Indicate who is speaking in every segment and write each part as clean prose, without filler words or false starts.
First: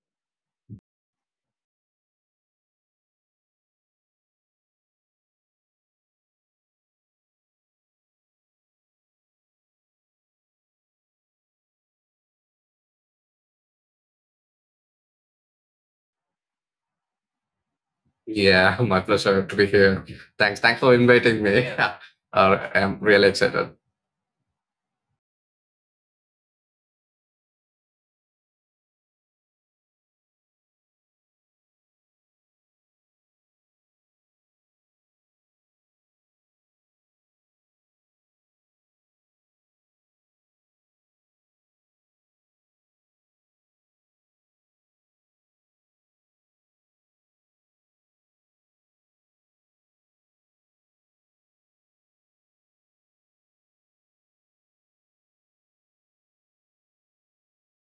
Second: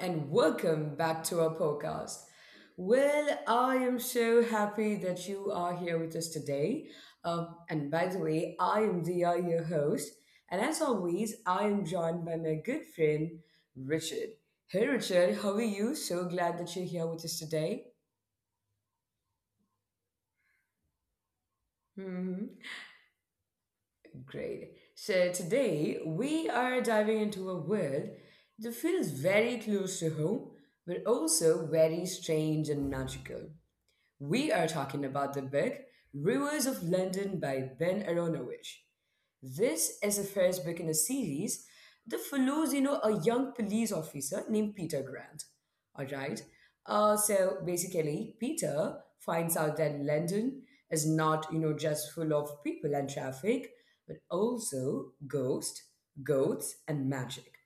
Speaker 1: and welcome back to our podcast. Well, I am so happy that you are here with us today. And by the way, I am Dia, your host. And as always, I am joined by my good friend, Richard. Hey, Richard, how are you? So glad that you're here with us today.
Speaker 2: Yeah, my pleasure to be here. Thanks for inviting me.
Speaker 1: hmm
Speaker 2: I'm really excited.
Speaker 1: Great. So today we are diving into a world that feels very close to home, but also very strange and magical. We are talking about the book Rivers of London by Ben Aronovich. This is the first book in a series that follows, you know, a young police officer named Peter Grant. All right. So basically, Peter finds out that London is not, you know, just full of people and traffic, but also ghosts, goats, and magic.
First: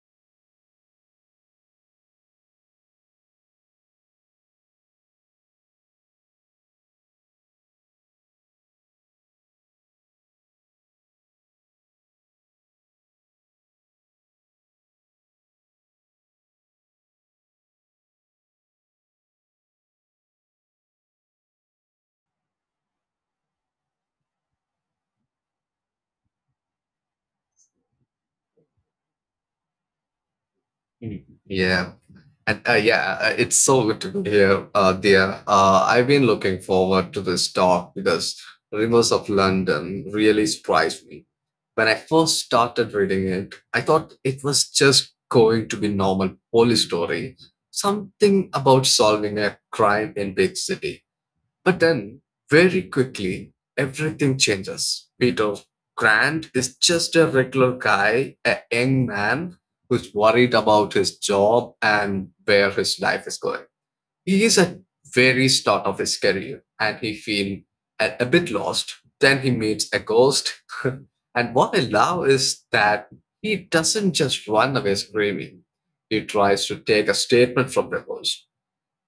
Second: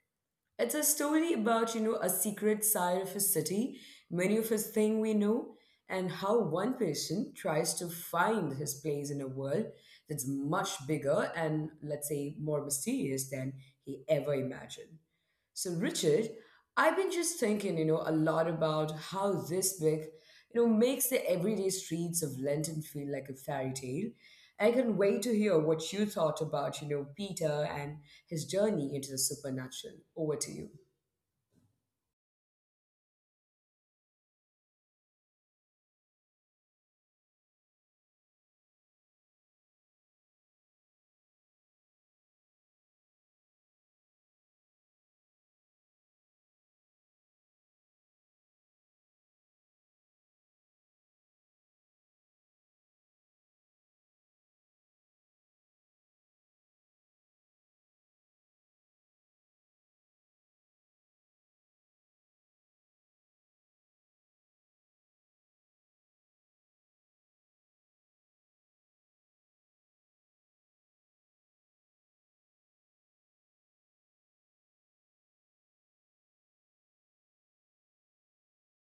Speaker 1: It's a story about, you know, a secret side of a city many of us think we know, and how one person tries to find his place in a world that's much bigger and, let's say, more mysterious than he ever imagined. So, Richard, I've been just thinking, you know, a lot about how this book, you know, makes the everyday streets of London feel like a fairy tale. I can wait to hear what you thought about, you know, Peter and his journey into the supernatural. Over to you.
Speaker 2: Yeah, and it's so good to be here, dear. I've been looking forward to this talk because Rivers of London really surprised me. When I first started reading it, I thought it was just going to be normal police story, something about solving a crime in big city. But then, very quickly, everything changes. Peter Grant is just a regular guy, a young man who's worried about his job and where his life is going. He is at very start of his career and he feels a bit lost. Then he meets a ghost. And what I love is that he doesn't just run away screaming. He tries to take a statement from the ghost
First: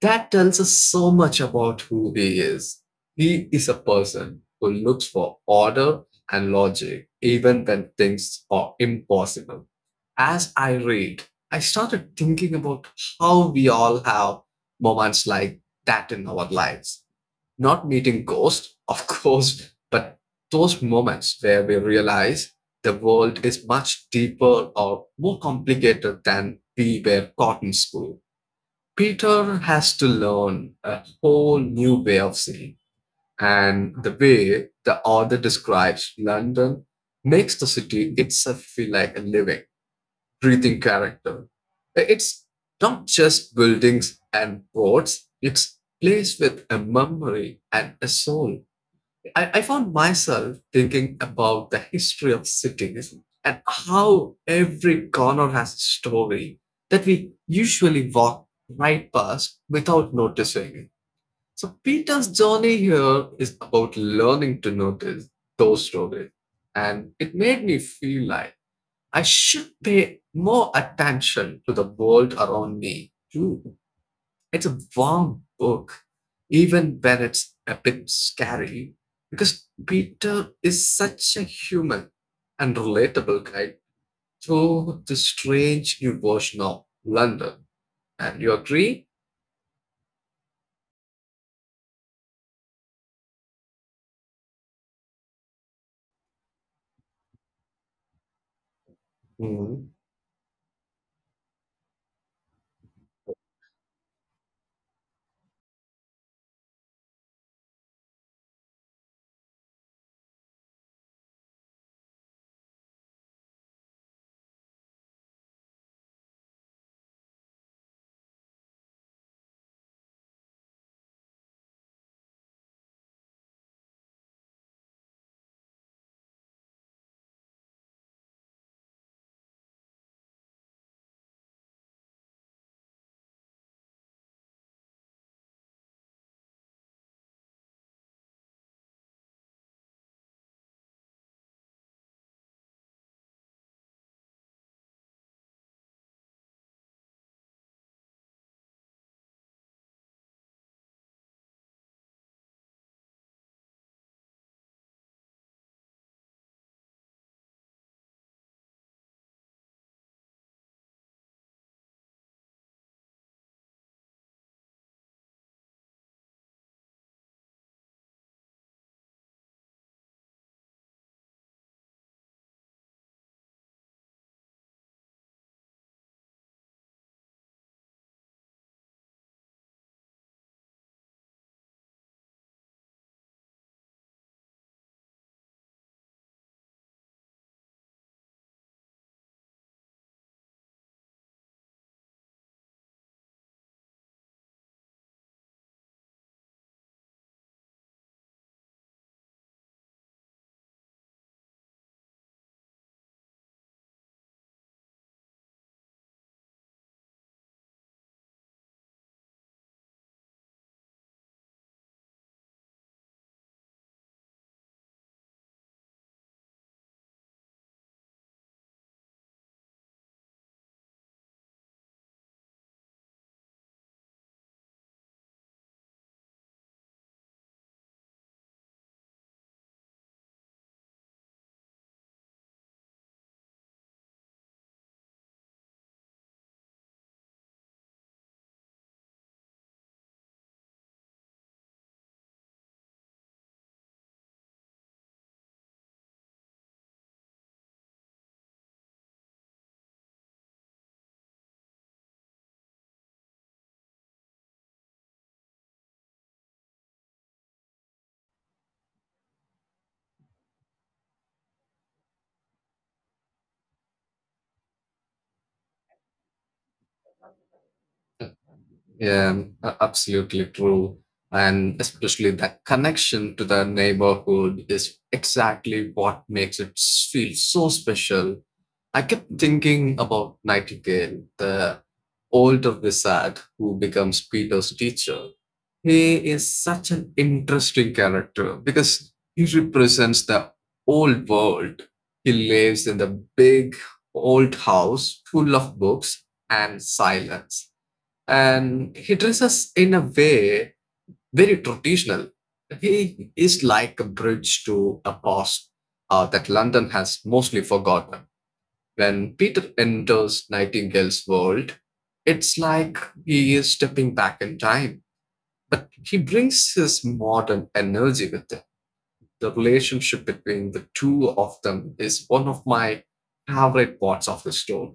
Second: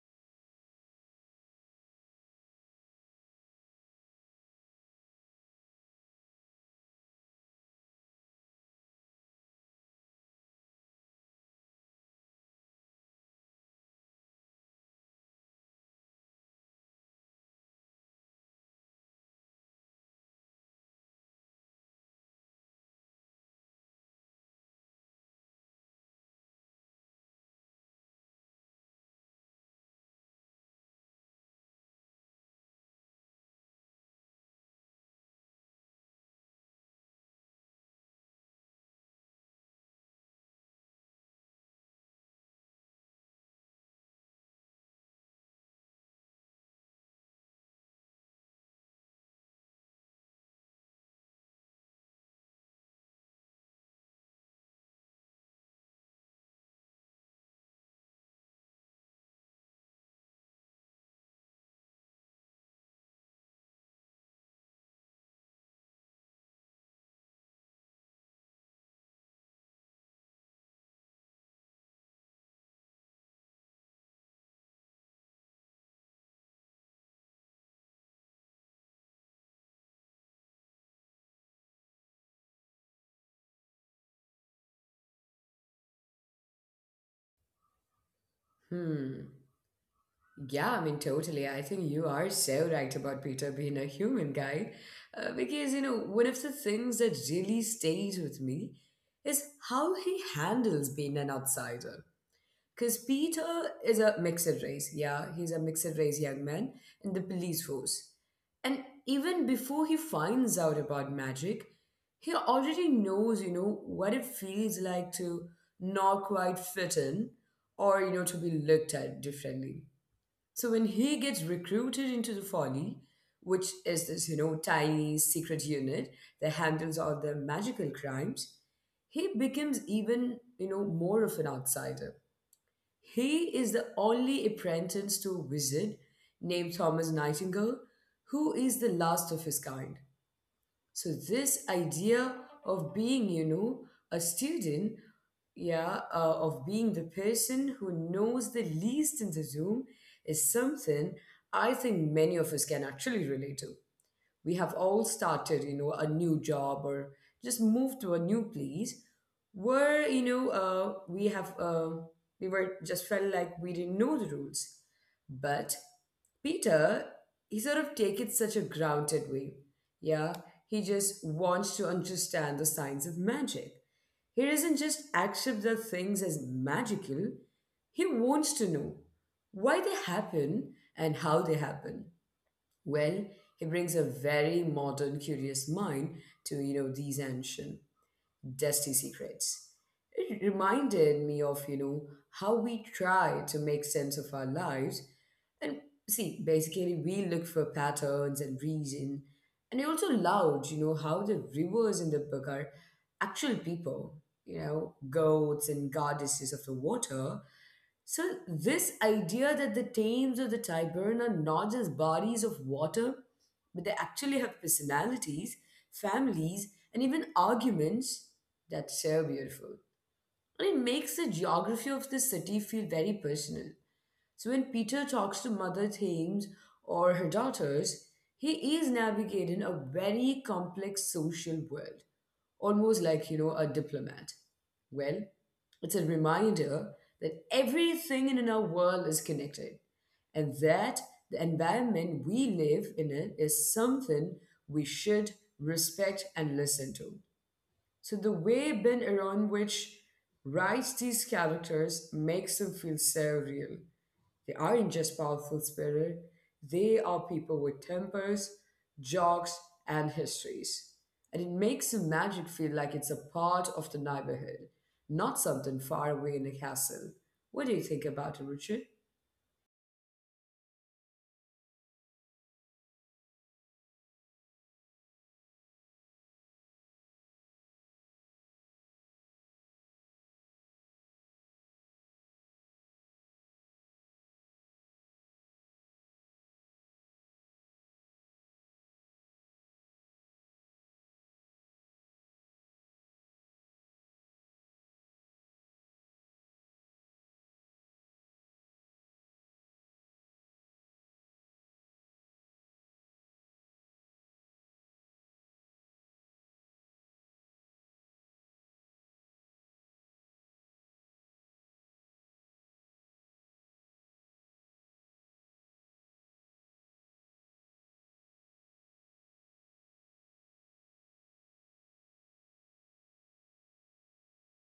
Speaker 2: that tells us so much about who he is. He is a person who looks for order and logic, even when things are impossible. As I read, I started thinking about how we all have moments like that in our lives. Not meeting ghosts, of course, but those moments where we realize the world is much deeper or more complicated than we were taught in school. Peter has to learn a whole new way of seeing, and the way the author describes London makes the city itself feel like a living, breathing character. It's not just buildings and roads, it's a place with a memory and a soul. I found myself thinking about the history of cities and how every corner has a story that we usually walk right past without noticing it. So Peter's journey here is about learning to notice those stories. And it made me feel like I should pay more attention to the world around me too. It's a warm book, even when it's a bit scary, because Peter is such a human and relatable guide through the strange new version of London. And you agree?
Speaker 1: Hmm. Yeah, I mean, totally. I think you are so right about Peter being a human guy. Because, you know, one of the things that really stays with me is
Speaker 2: Mm.
Speaker 1: how he handles being an outsider. Because Peter is a mixed race. Yeah, he's a mixed race young man in the police force. And even before he finds out about magic, he already knows, you know, what it feels like to not quite fit in or, you know, to be looked at differently. So when he gets recruited into the Folly, which is this, you know, tiny secret unit that handles all the magical crimes, he becomes even, you know, more of an outsider. He is the only apprentice to a wizard named Thomas Nightingale, who is the last of his kind. So this idea of being, you know, a student, yeah, of being the person who knows the least in the room is something I think many of us can actually relate to. We have all started, you know, a new job or just moved to a new place where, you know, we were just felt like we didn't know the rules. But Peter, he sort of take it such a grounded way. Yeah, he just wants to understand the science of magic. He doesn't just accept the things as magical. He wants to know why they happen and how they happen. Well, he brings a very modern, curious mind to, you know, these ancient, dusty secrets. It reminded me of, you know, how we try to make sense of our lives. And see, basically, we look for patterns and reason. And I also loved, you know, how the rivers in the book are actual people, you know, goats and goddesses of the water. So, this idea that the Thames or the Tyburn are not just bodies of water, but they actually have personalities, families, and even arguments, that's so beautiful. And it makes the geography of the city feel very personal. So when Peter talks to Mother Thames or her daughters, he is navigating a very complex social world, almost like, you know, a diplomat. Well, it's a reminder that everything in our world is connected and that the environment we live in it is something we should respect and listen to. So the way Ben Aaron which writes these characters makes them feel so real. They aren't just powerful spirit, they are people with tempers, jokes, and histories. And it makes the magic feel like it's a part of the neighborhood, not something far away in a castle. What do you think about it, Richard?
Speaker 2: Yeah, absolutely true. And especially that connection to the neighborhood is exactly what makes it feel so special. I kept thinking about Nightingale, the older wizard who becomes Peter's teacher. He is such an interesting character because he represents the old world. He lives in the big old house full of books and silence. And he dresses in a way very traditional. He is like a bridge to a past that London has mostly forgotten. When Peter enters Nightingale's world, it's like he is stepping back in time, but he brings his modern energy with him. The relationship between the two of them is one of my favorite parts of the story.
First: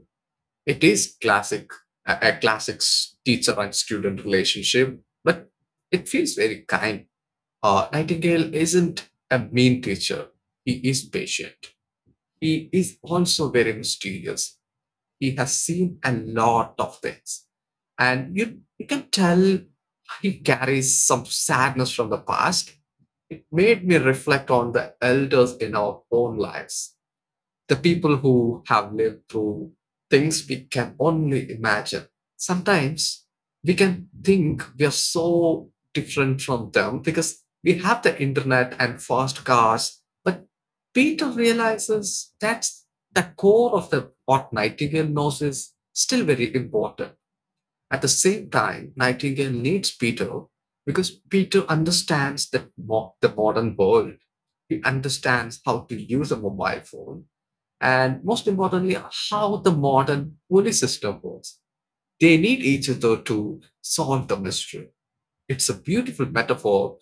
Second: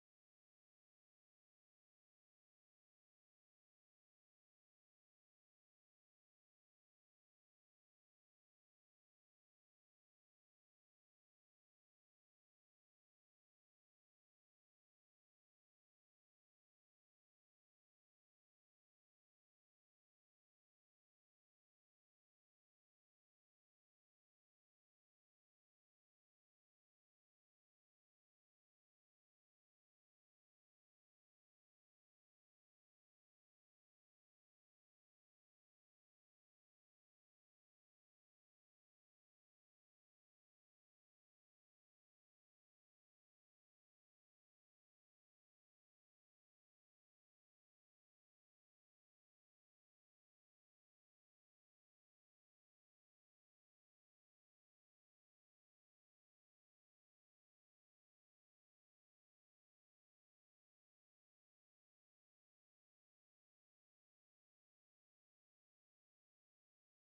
Speaker 2: It is a classic teacher and student relationship, but it feels very kind. Nightingale isn't a mean teacher. He is patient. He is also very mysterious, he has seen a lot of things. And you can tell he carries some sadness from the past. It made me reflect on the elders in our own lives, the people who have lived through things we can only imagine. Sometimes we can think we are so different from them because we have the internet and fast cars. But Peter realizes that's the core of the what Nightingale knows is still very important. At the same time, Nightingale needs Peter because Peter understands the modern world. He understands how to use a mobile phone and, most importantly, how the modern police system works. They need each other to solve the mystery. It's a beautiful metaphor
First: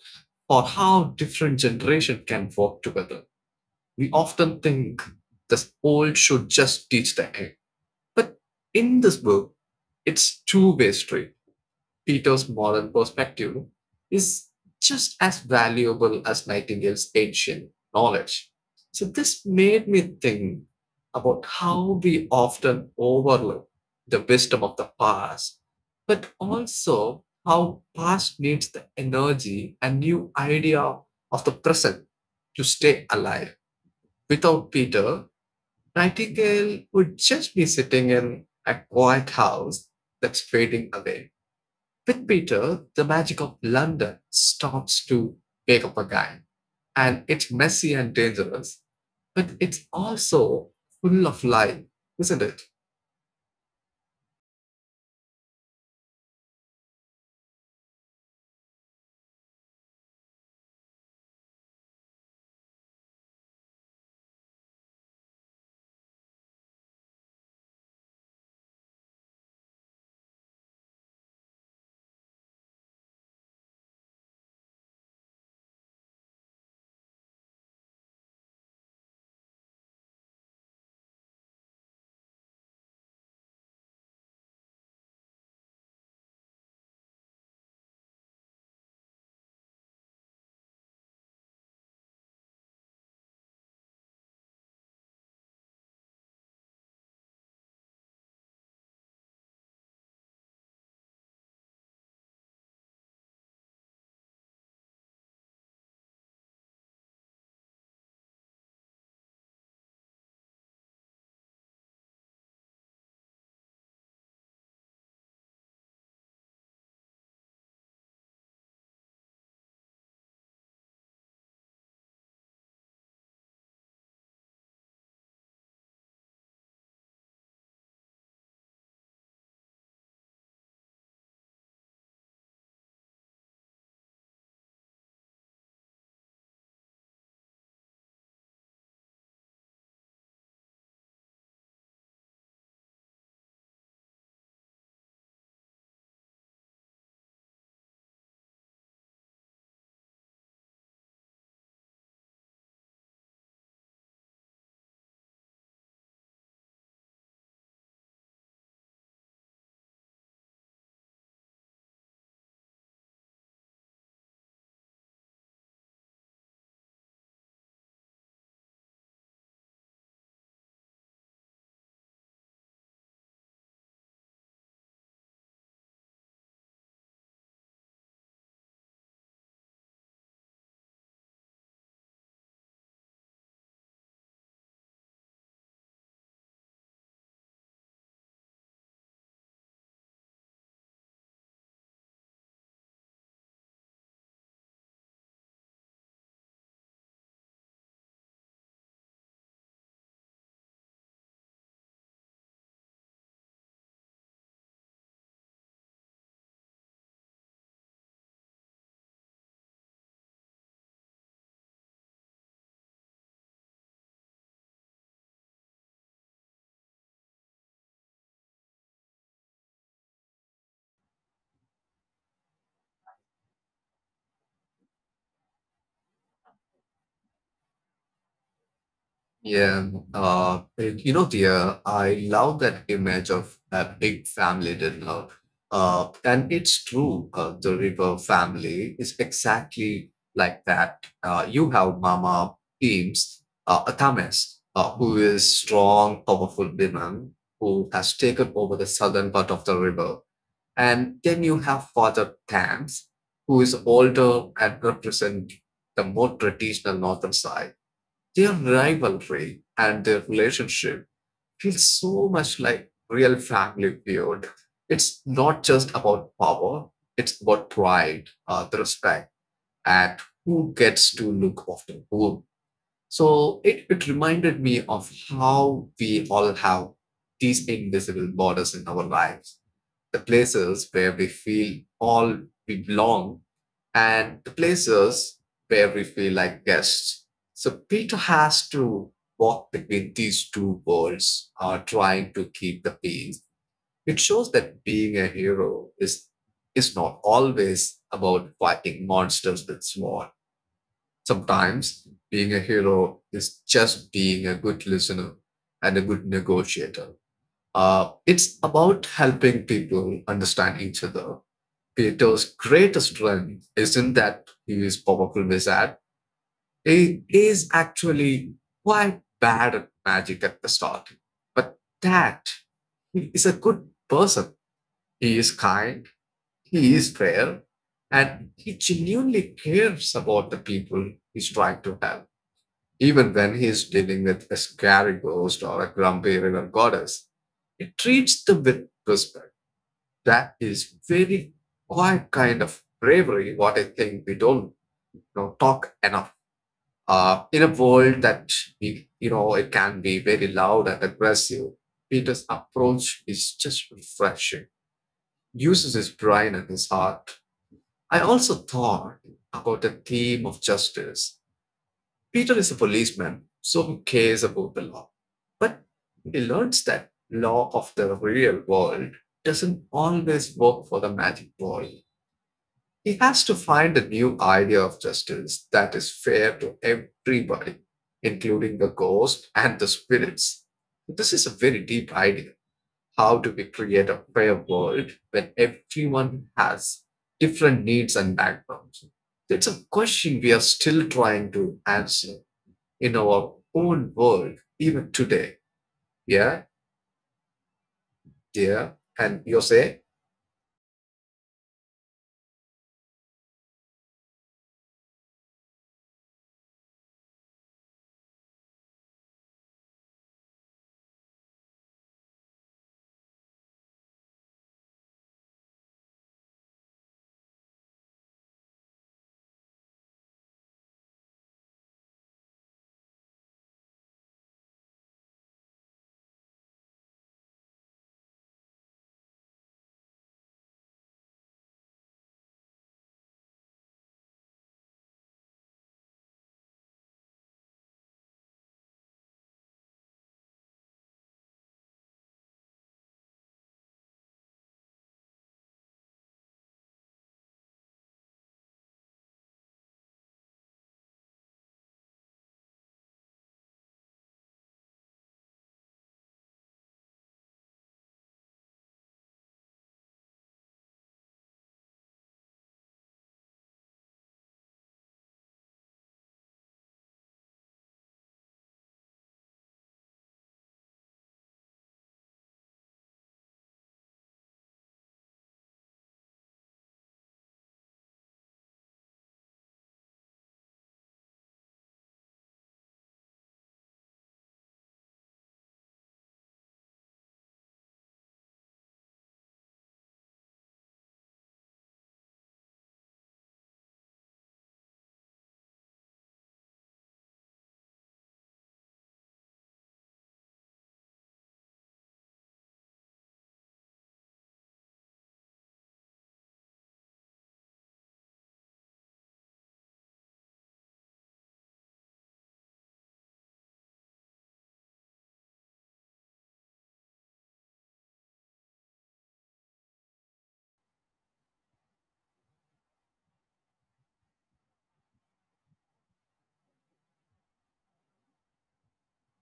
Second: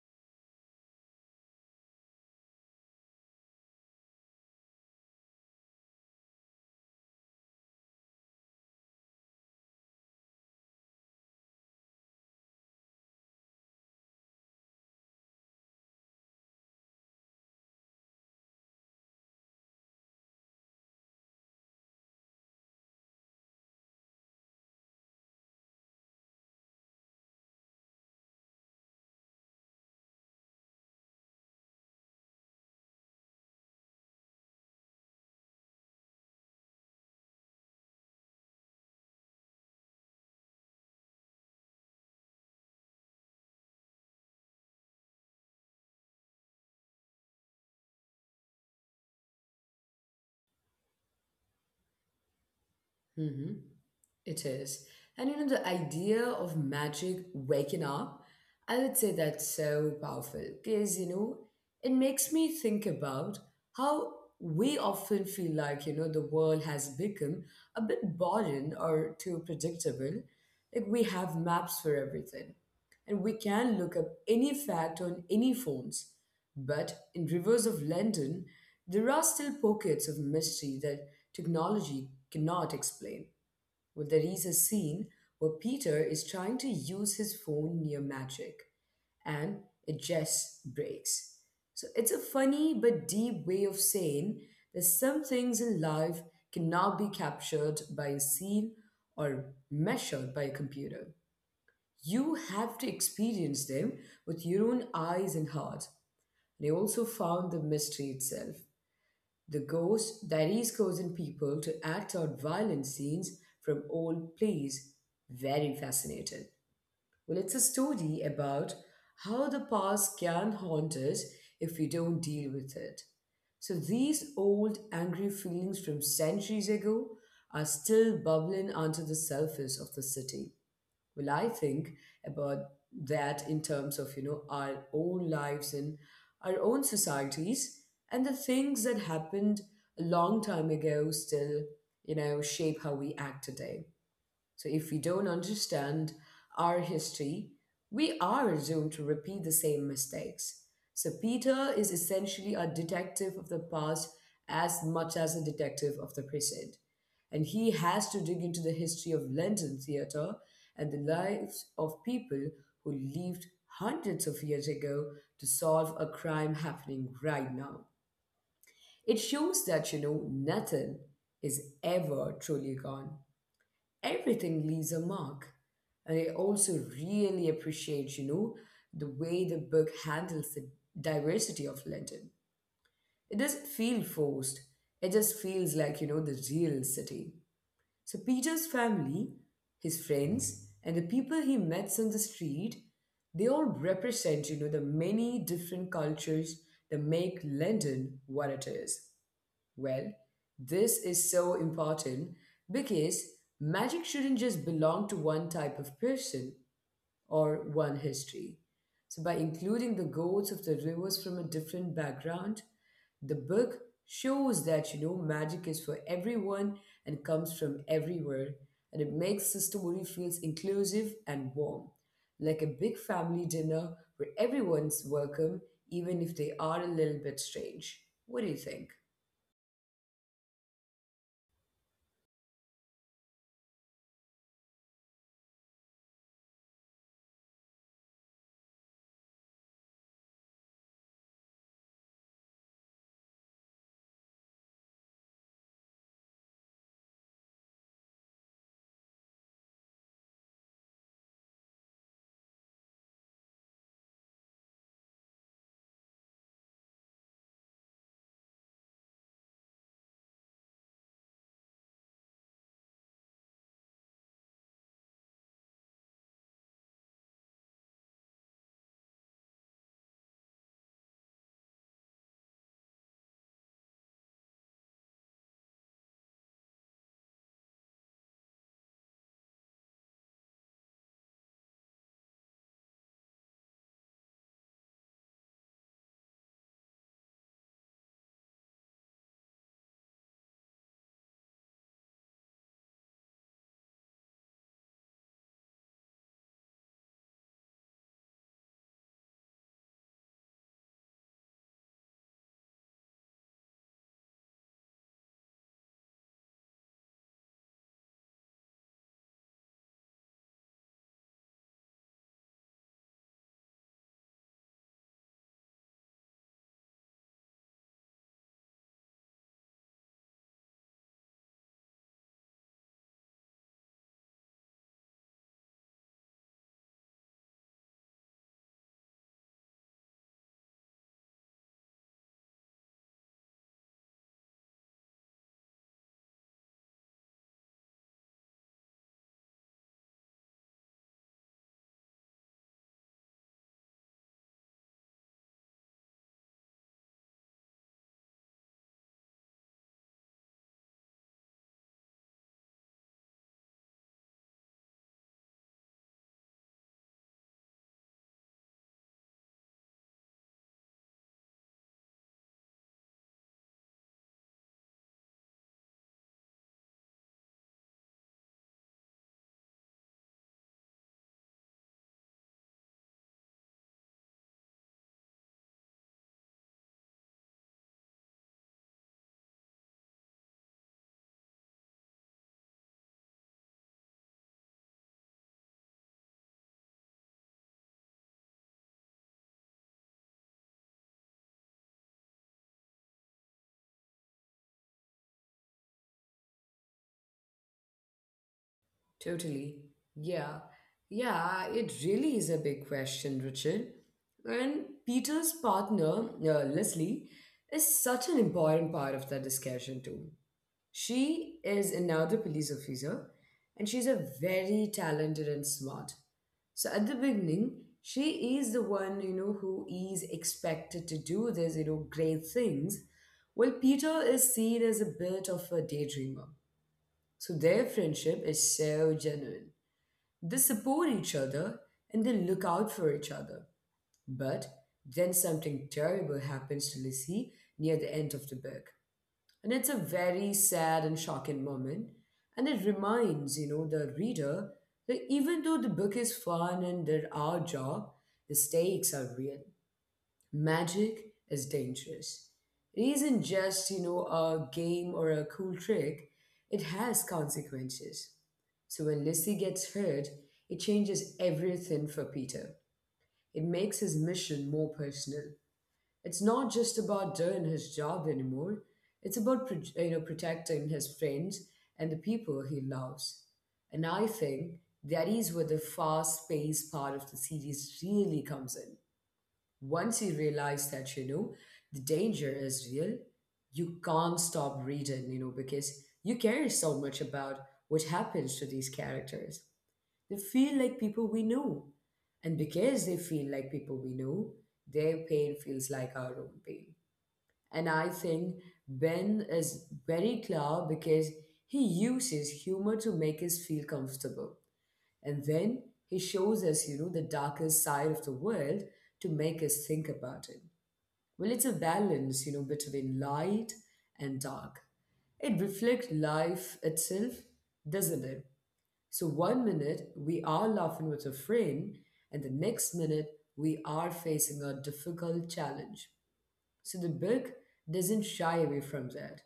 Speaker 2: for how different generations can work together. We often think the old should just teach the young, but in this book, it's two-way street. Peter's modern perspective is just as valuable as Nightingale's ancient knowledge. So, this made me think about how we often overlook the wisdom of the past, but also how past needs the energy and new idea of the present to stay alive. Without Peter, Nightingale would just be sitting in a quiet house that's fading away. With Peter, the magic of London stops to wake up again. And it's messy and dangerous, but it's also full of life, isn't it?
Speaker 1: Mm-hmm. It is. And you know, the idea of magic waking up, I would say that's so powerful because, you know, it makes me think about how we often feel like, you know, the world has become a bit boring or too predictable. Like we have maps for everything and we can look up any fact on any phones. But in rivers of London, there are still pockets of mystery that technology cannot explain. Well, there is a scene where Peter is trying to use his phone near magic, and it just breaks. So it's a funny but deep way of saying that some things in life cannot be captured by a scene or measured by a computer. You have to experience them with your own eyes and heart. They also found the mystery itself. The ghost diaries causing people to act out violent scenes from old plays. Very fascinating. Well, it's a story about how the past can haunt us if we don't deal with it. So these old angry feelings from centuries ago are still bubbling under the surface of the city. Well, I think about that in terms of, you know, our own lives and our own societies and the things that happened a long time ago still, you know, shape how we act today. So if we don't understand our history, we are doomed to repeat the same mistakes. So Peter is essentially a detective of the past as much as a detective of the present. And he has to dig into the history of London theatre and the lives of people who lived hundreds of years ago to solve a crime happening right now. It shows that, you know, nothing is ever truly gone, everything leaves a mark. And I also really appreciate, you know, the way the book handles the diversity of London. It doesn't feel forced. It just feels like, you know, the real city. So Peter's family, his friends, and the people he meets on the street, they all represent, you know, the many different cultures that make London what it is. Well, this is so important because magic shouldn't just belong to one type of person or one history. So, by including the goats of the rivers from a different background, the book shows that, you know, magic is for everyone and comes from everywhere, and it makes the story feels inclusive and warm, like a big family dinner where everyone's welcome, even if they are a little bit strange. What do you think?
Speaker 2: Yeah, you know, dear, I love that image of a big family dinner. And it's true, the river family is exactly like that. You have Mama Beams, Athames, who is strong, powerful woman who has taken over the southern part of the river. And then you have Father Thames, who is older and represent the more traditional northern side, their rivalry and their relationship feels so much like real family feud. It's not just about power, it's about pride, the respect, and who gets to look after whom. So it reminded me of how we all have these invisible borders in our lives, the places where we feel all we belong and the places where we feel like guests. So Peter has to walk between these two worlds, trying to keep the peace. It shows that being a hero is not always about fighting monsters with sword. Sometimes being a hero is just being a good listener and a good negotiator. It's about helping people understand each other. Peter's greatest strength isn't that he is powerful wizard. He is actually quite bad at magic at the start. But that he is a good person. He is kind, he is fair, and he genuinely cares about the people he's trying to help. Even when he's dealing with a scary ghost or a grumpy river goddess, he treats them with respect. That is very quite kind of bravery, what I think we don't, you know, talk enough in a world that we, you know, it can be very loud and aggressive. Peter's approach is just refreshing, uses his brain and his heart. I also thought about the theme of justice. Peter is a policeman so he cares about the law, but he learns that law of the real world doesn't always work for the magic ball. He has to find a new idea of justice that is fair to everybody, including the ghosts and the spirits. This is a very deep idea, how do we create a fair world when everyone has different needs and backgrounds? It's a question we are still trying to answer in our own world, even today. Yeah, dear. And you
Speaker 1: Totally.
Speaker 2: say?
Speaker 1: Yeah. Yeah, it really is a big question, Richard. And Peter's partner, Leslie, is such an important part of that discussion, too. She is another police officer, and she's a very talented and smart. So at the beginning, she is the one, you know, who is expected to do this, you know, great things, while Peter is seen as a bit of a daydreamer. So their friendship is so genuine. They support each other and they look out for each other. But then something terrible happens to Lizzie near the end of the book. And it's a very sad and shocking moment. And it reminds, you know, the reader that even though the book is fun and there are job, the stakes are real. Magic is dangerous. It isn't just, you know, a game or a cool trick, it has consequences. So when Lizzie gets hurt, it changes everything for Peter. It makes his mission more personal. It's not just about doing his job anymore. It's about you know, protecting his friends and the people he loves. And I think that is where the fast-paced part of the series really comes in. Once you realize that, you know, the danger is real, you can't stop reading, you know, because you care so much about what happens to these characters. They feel like people we know. And because they feel like people we know, their pain feels like our own pain. And I think Ben is very clever because he uses humor to make us feel comfortable. And then he shows us, you know, the darkest side of the world to make us think about it. Well, it's a balance, you know, between light and dark. It reflects life itself, doesn't it? So, one minute we are laughing with a friend, and the next minute we are facing a difficult challenge. So the book doesn't shy away from that.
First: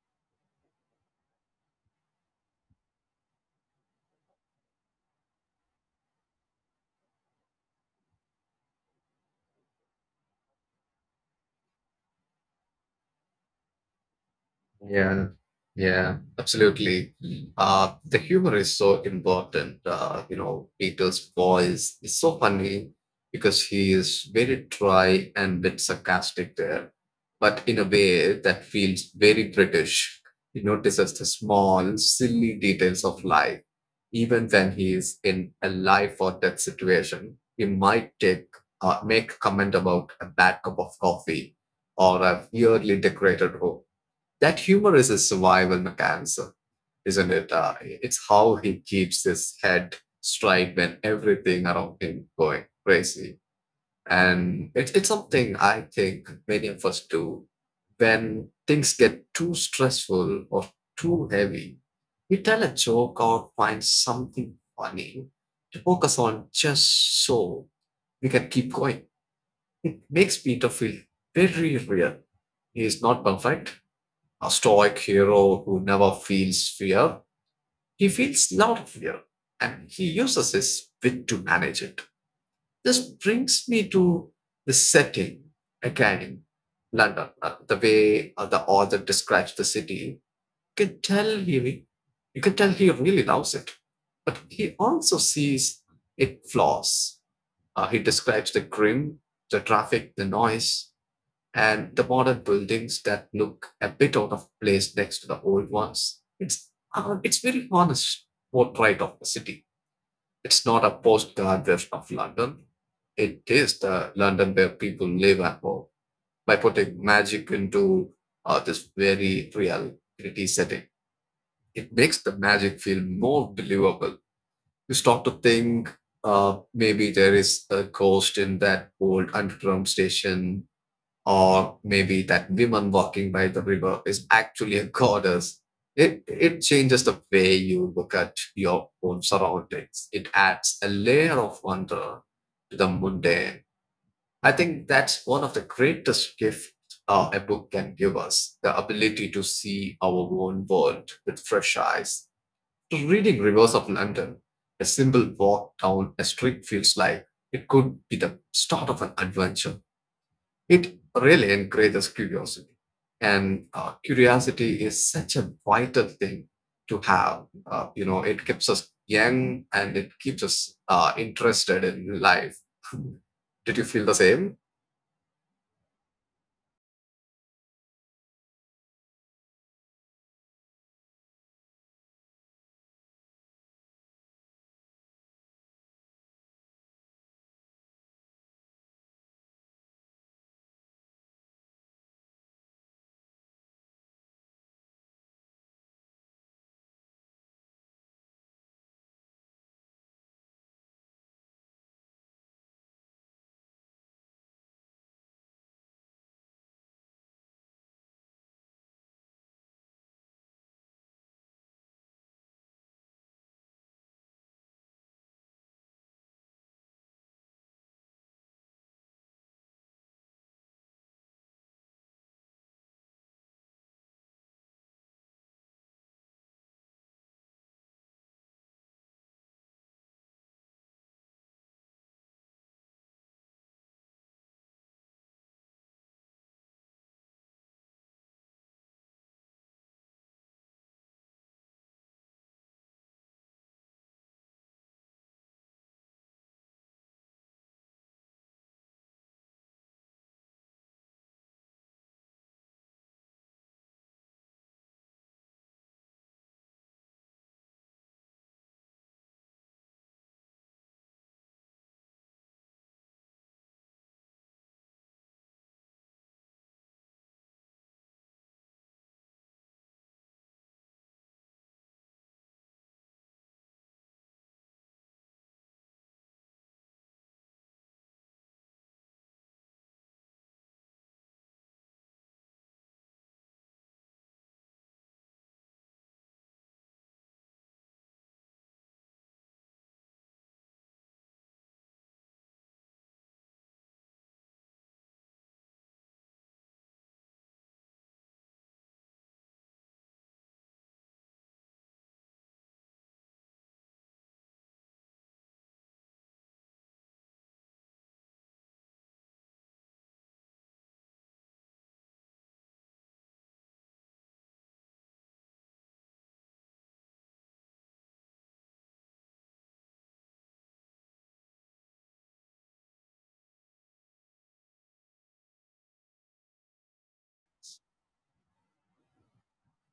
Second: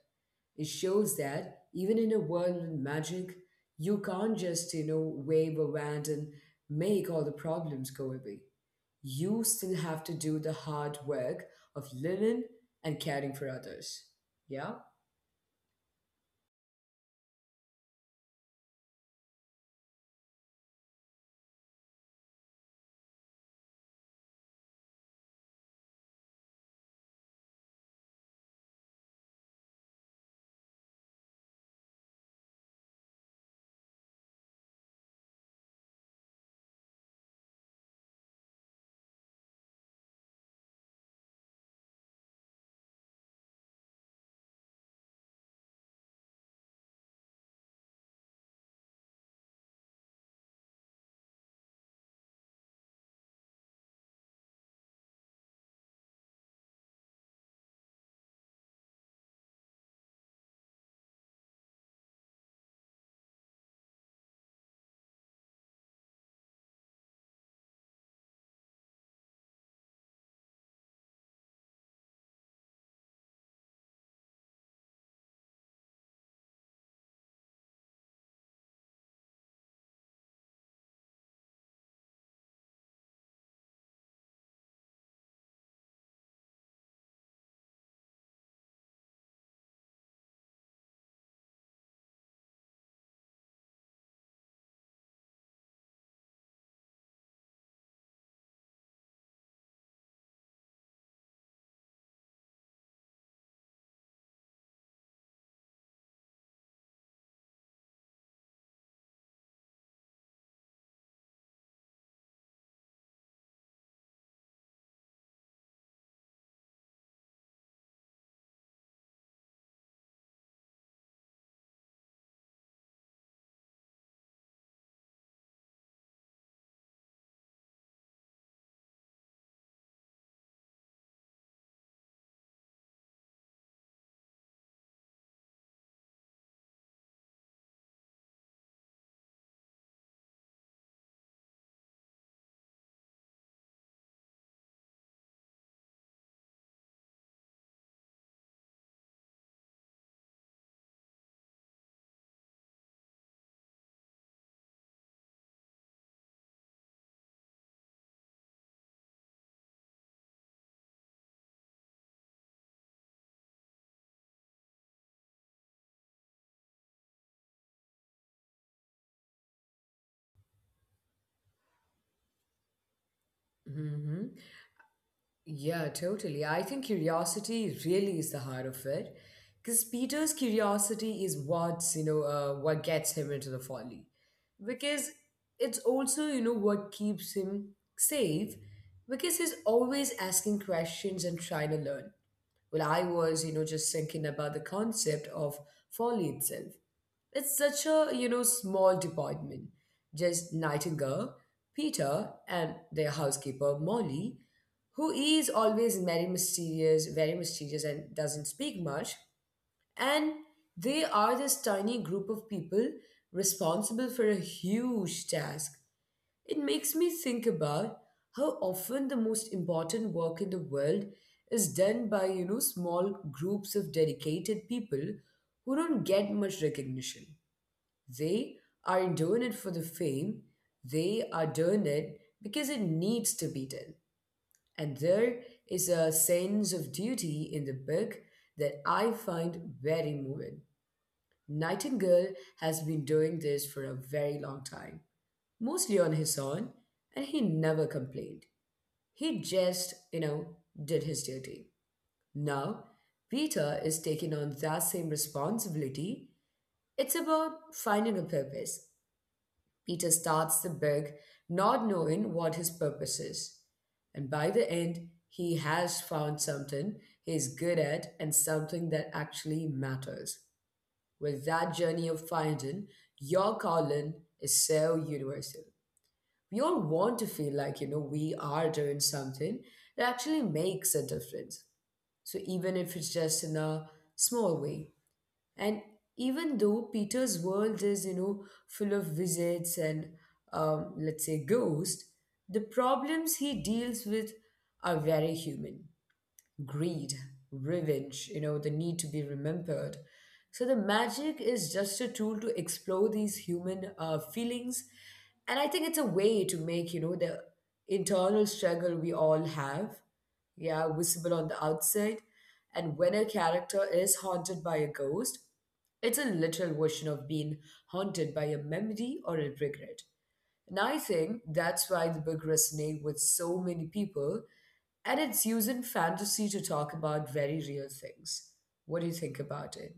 Speaker 1: It shows that even in a world with magic, you can't just, you know, wave a wand and make all the problems go away. You still have to do the hard work of living and caring for others. Yeah?
Speaker 2: Yeah, yeah, absolutely. The humor is so important. You know, Peter's voice is so funny because he is very dry and bit sarcastic there, but in a way that feels very British. He notices the small, silly details of life. Even when he is in a life or death situation, he might take make a comment about a bad cup of coffee or a weirdly decorated room. That humor is a survival mechanism, isn't it? It's how he keeps his head straight when everything around him going crazy. And it's something I think many of us do when things get too stressful or too heavy. We tell a joke or find something funny to focus on just so we can keep going. It makes Peter feel very real. He is not perfect, a stoic hero who never feels fear. He feels a lot of fear and he uses his wit to manage it. This brings me to the setting again in London, the way the author describes the city. You can tell he, you can tell he really loves it, but he also sees its flaws. He describes the grim, the traffic, the noise, and the modern buildings that look a bit out of place next to the old ones. It's very honest portrait of the city. It's not a postcard version of London. It is the London where people live and work by putting magic into this very real gritty setting. It makes the magic feel more believable. You start to think maybe there is a ghost in that old underground station or maybe that woman walking by the river is actually a goddess. It changes the way you look at your own surroundings. It adds a layer of wonder to the mundane. I think that's one of the greatest gifts a book can give us, the ability to see our own world with fresh eyes. To reading Rivers of London, a simple walk down a street feels like it could be the start of an adventure. It really encourages curiosity. And curiosity is such a vital thing to have. You know, it keeps us young and it keeps us interested in life. Did you feel the
Speaker 1: hmm
Speaker 2: same?
Speaker 1: Yeah, totally. I think curiosity really is the heart of it, because Peter's curiosity is what's, you know, what gets him into the folly, because it's also, you know, what keeps him safe, because he's always asking questions and trying to learn. Well, I was, just thinking about the concept of folly itself. It's such a, small department. Just Nightingale, Peter, and their housekeeper, Molly, who is always very mysterious, and doesn't speak much. And they are this tiny group of people responsible for a huge task. It makes me think about how often the most important work in the world is done by, small groups of dedicated people who don't get much recognition. They aren't doing it for the fame, they are doing it because it needs to be done. And there is a sense of duty in the book that I find very moving. Nightingale has been doing this for a very long time mostly on his own, and he never complained. He just, did his duty. Now, Peter is taking on that same responsibility. It's about finding a purpose. Peter starts the book not knowing what his purpose is. And by the end, he has found something he's good at and something that actually matters. Well, that journey of finding your calling is so universal. We all want to feel like we are doing something that actually makes a difference, so even if it's just in a small way. And even though peter's world is full of visits and let's say ghosts, the problems he deals with are very human: greed, revenge, the need to be remembered. So the magic is just a tool to explore these human feelings. And I think it's a way to make, the internal struggle we all have, yeah, visible on the outside. And when a character is haunted by a ghost, it's a literal version of being haunted by a memory or a regret. And I think that's why the book resonates with so many people, and it's using fantasy to talk about very real things. What do you think about it?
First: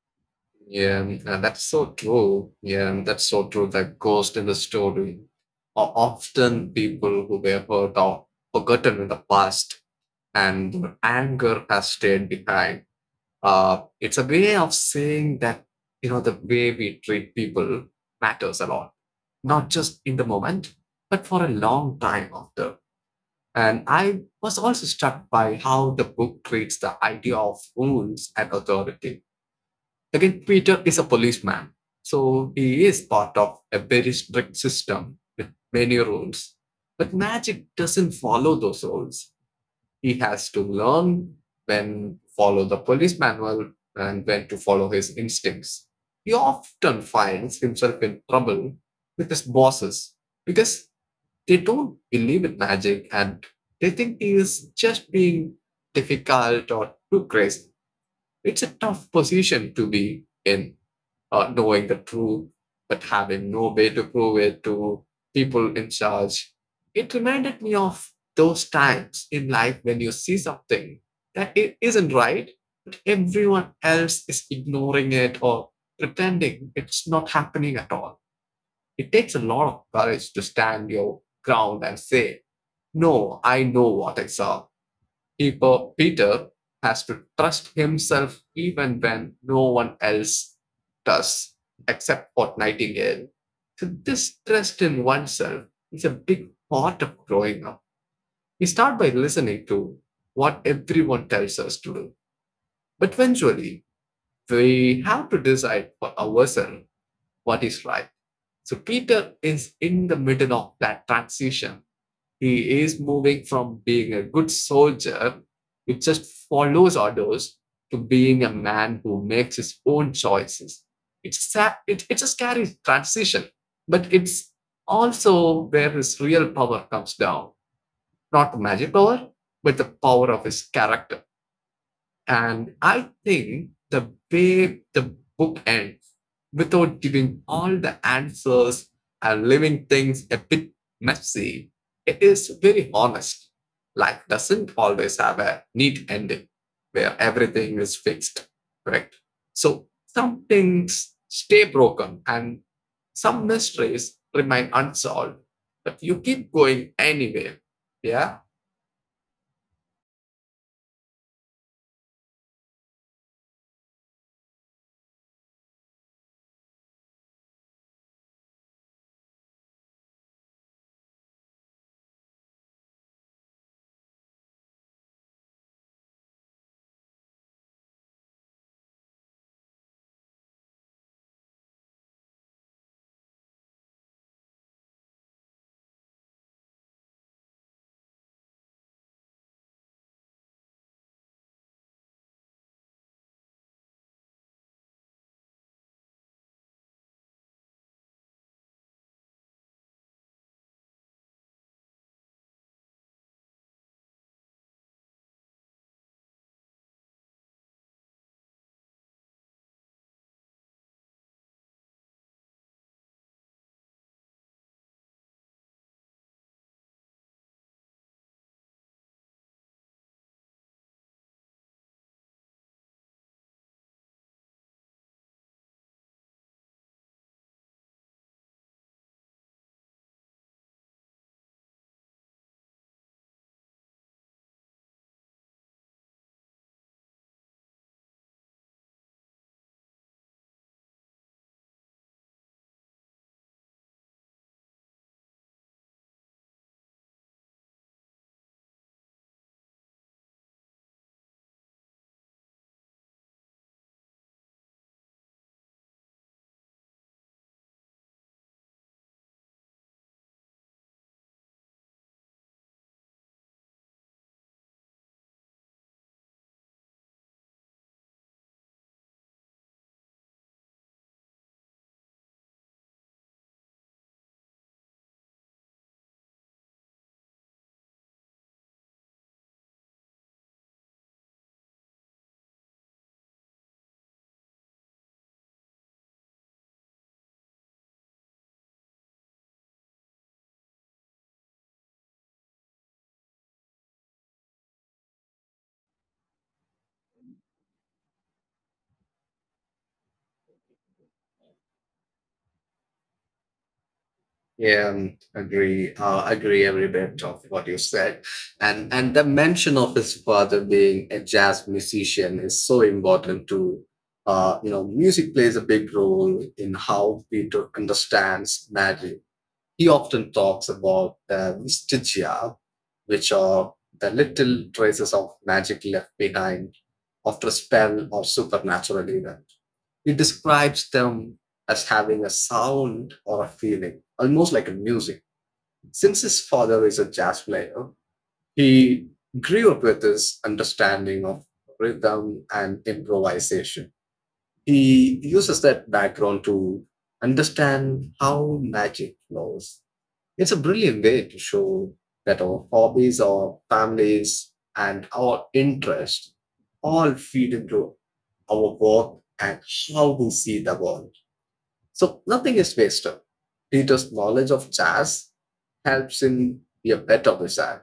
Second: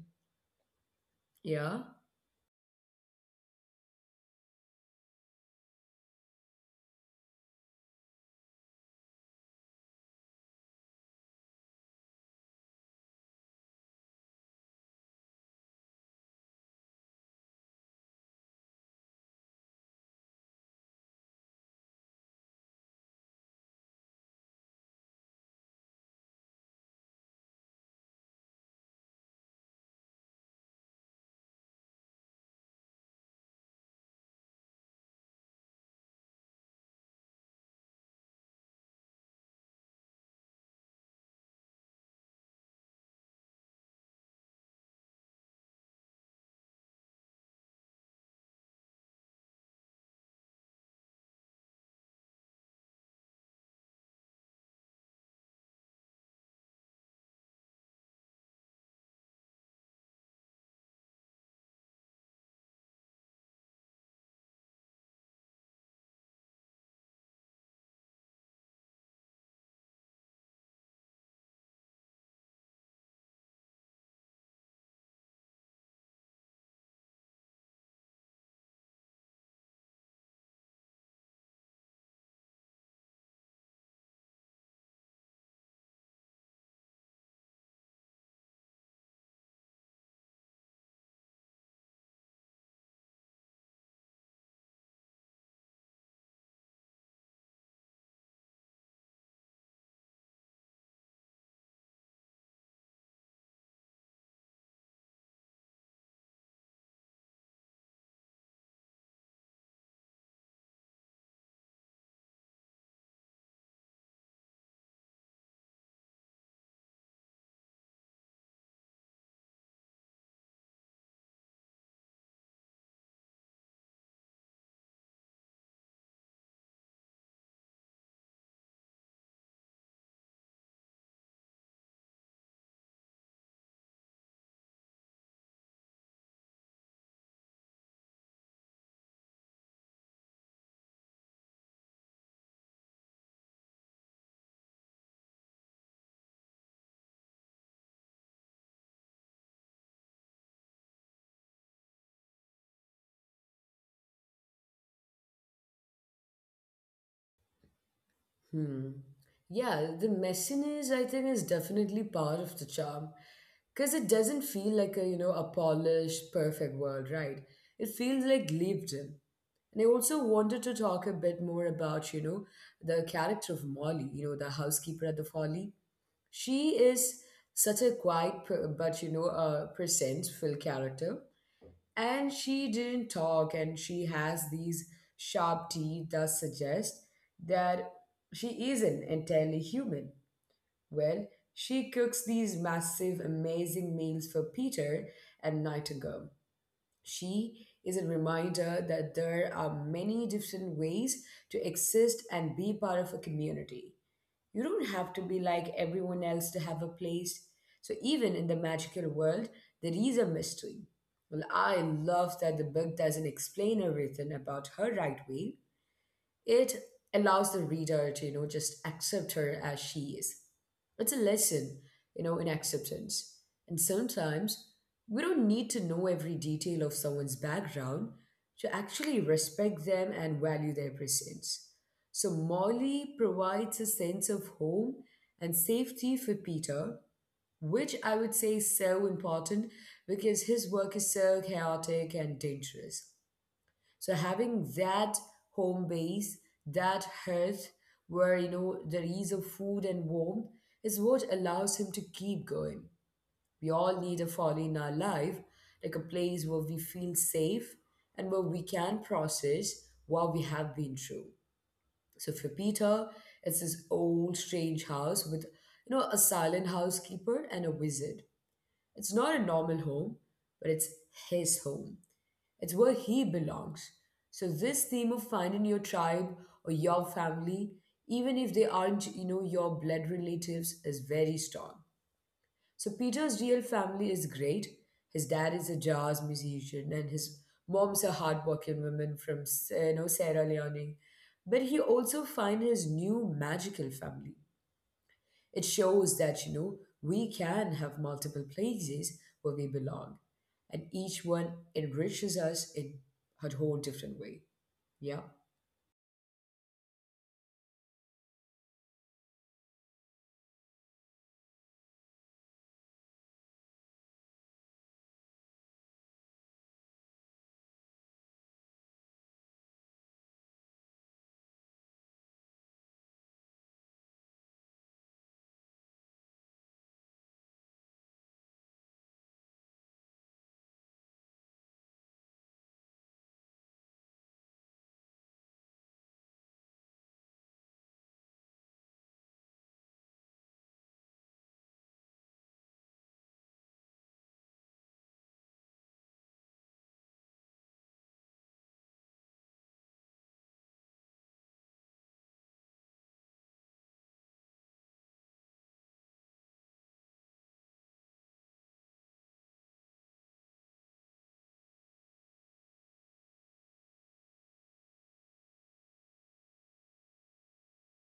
Speaker 2: Yeah, that's
Speaker 1: Yeah?
Speaker 2: so true. Yeah, that's so true. That ghost in the story are often people who were hurt or forgotten in the past, and their anger has stayed behind. It's a way of saying that the way we treat people matters a lot, not just in the moment, but for a long time after. And I was also struck by how the book treats the idea of rules and authority. Second Peter is a policeman, so he is part of a very strict system with many rules. But magic doesn't follow those rules. He has to learn when to follow the police manual and when to follow his instincts. He often finds himself in trouble with his bosses because they don't believe in magic and they think he is just being difficult or too crazy. It's a tough position to be in, knowing the truth but having no way to prove it to people in charge. It reminded me of those times in life when you see something that it isn't right, but everyone else is ignoring it or pretending it's not happening at all. It takes a lot of courage to stand your ground and say, "No, I know what I saw." Peter has to trust himself even when no one else does, except for Nightingale. So, this trust in oneself is a big part of growing up. We start by listening to what everyone tells us to do, but eventually we have to decide for ourselves what is right. So, Peter is in the middle of that transition. He is moving from being a good soldier who just follows orders to being a man who makes his own choices. It's a scary transition, but it's also where his real power comes down. Not magic power, but the power of his character. And I think the way the book ends, without giving all the answers and leaving things a bit messy, it is very honest. Life doesn't always have a neat ending where everything is fixed, correct? So some things stay broken and some mysteries remain unsolved, but you keep going anyway. Yeah.
Speaker 1: Hmm. Yeah, the messiness I think is definitely part of the charm, because it doesn't feel like a a polished perfect world, right? It feels like lived in. And I also wanted to talk a bit more about the character of Molly, the housekeeper at the folly. She is such a but a presentful character, and she didn't talk, and she has these sharp teeth that suggest that she isn't entirely human. Well, she cooks these massive, amazing meals for Peter and Nightingale. She is a reminder that there are many different ways to exist and be part of a community. You don't have to be like everyone else to have a place. So even in the magical world, there is a mystery. Well, I love that the book doesn't explain everything about her right way. It allows the reader to, just accept her as she is. It's a lesson, in acceptance. And sometimes we don't need to know every detail of someone's background to actually respect them and value their presence. So Molly provides a sense of home and safety for Peter, which I would say is so important because his work is so chaotic and dangerous. So having that home base, that hearth where there is a food and warmth is what allows him to keep going. We all need a father in our life, like a place where we feel safe and where we can process what we have been through. So for Peter, it's this old strange house with a silent housekeeper and a wizard. It's not a normal home, but it's his home. It's where he belongs. So this theme of finding your tribe or your family, even if they aren't, your blood relatives, is very strong. So Peter's real family is great. His dad is a jazz musician, and his mom's a hardworking woman from, Sierra Leone. But he also finds his new magical family. It shows that, we can have multiple places where we belong, and each one enriches us in a whole different way. Yeah.
Speaker 2: Agree every bit of what you said, and the mention of his father being a jazz musician is so important too. Music plays a big role in how Peter understands magic. He often talks about the vestigia, which are the little traces of magic left behind after a spell or supernatural event. He describes them as having a sound or a feeling, almost like a music. Since his father is a jazz player, he grew up with this understanding of rhythm and improvisation. He uses that background to understand how magic flows. It's a brilliant way to show that our hobbies, our families, and our interests all feed into our work and how we see the world. So nothing is wasted. Peter's knowledge of jazz helps him be a better wizard.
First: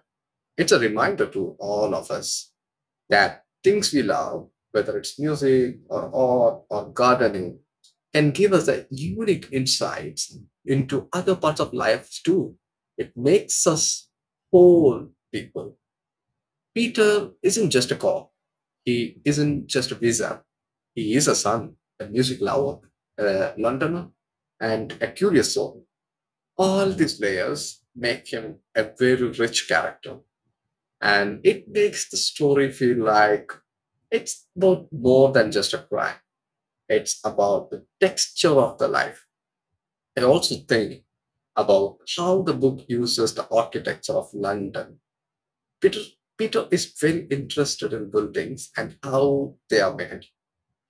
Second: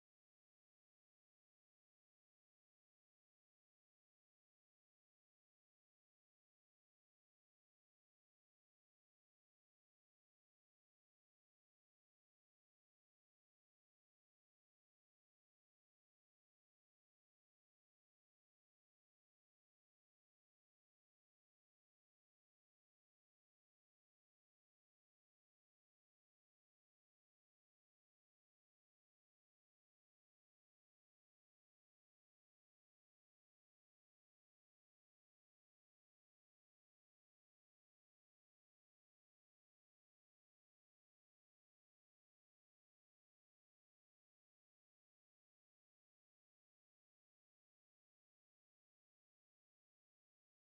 Speaker 2: It's a reminder to all of us that things we love, whether it's music or art or gardening, can give us a unique insights into other parts of life too. It makes us whole people. Peter isn't just a cop. He isn't just a visa. He is a son, a music lover, a Londoner, and a curious soul. All these layers make him a very rich character. And it makes the story feel like it's about more than just a cry. It's about the texture of the life. I also think about how the book uses the architecture of London. Peter, Peter is very interested in buildings and how they are made.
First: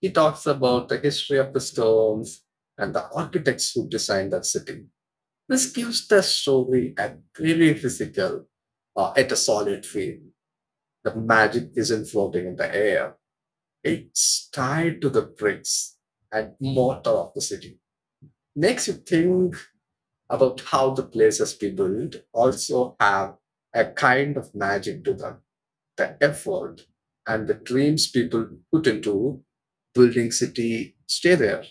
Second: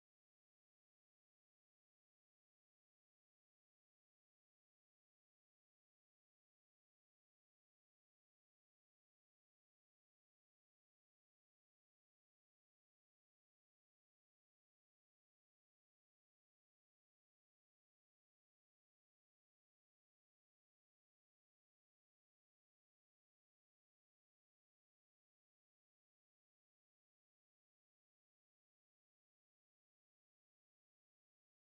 Speaker 2: He talks about the history of the stones and the architects who designed that city. This gives the story a very physical, at a solid feel. The magic isn't floating in the air. It's tied to the bricks and mortar of the city. Makes you think about how the places we build also have a kind of magic to them. The effort and the dreams people put into building city stay there.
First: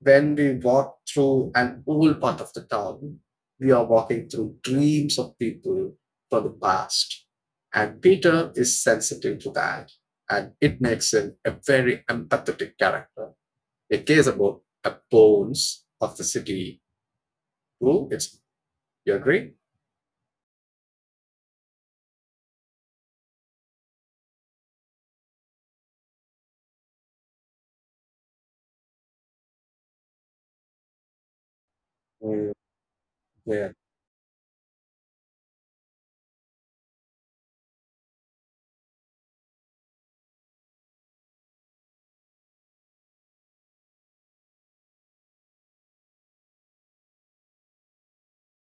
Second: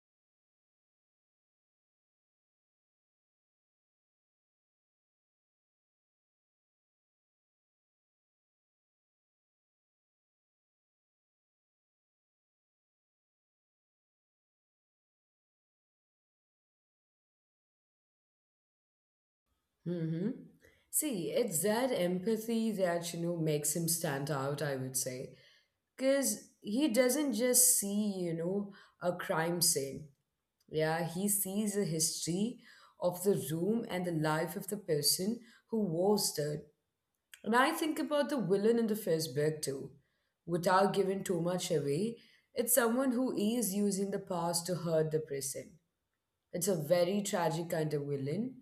Speaker 2: When we walk through an old part of the town, we are walking through dreams of people from the past. And Peter is sensitive to that. And it makes him a very empathetic character. It cares about the bones of the city. True, it's, you agree?
Speaker 1: Mm-hmm. See, it's that empathy that, makes him stand out, I would say. Because he doesn't just see, a crime scene. Yeah, he sees a
Speaker 2: Mm,
Speaker 1: history of the
Speaker 2: yeah.
Speaker 1: room and the life of the person who was there. And I think about the villain in the first book too. Without giving too much away, it's someone who is using the past to hurt the present. It's a very tragic kind of villain.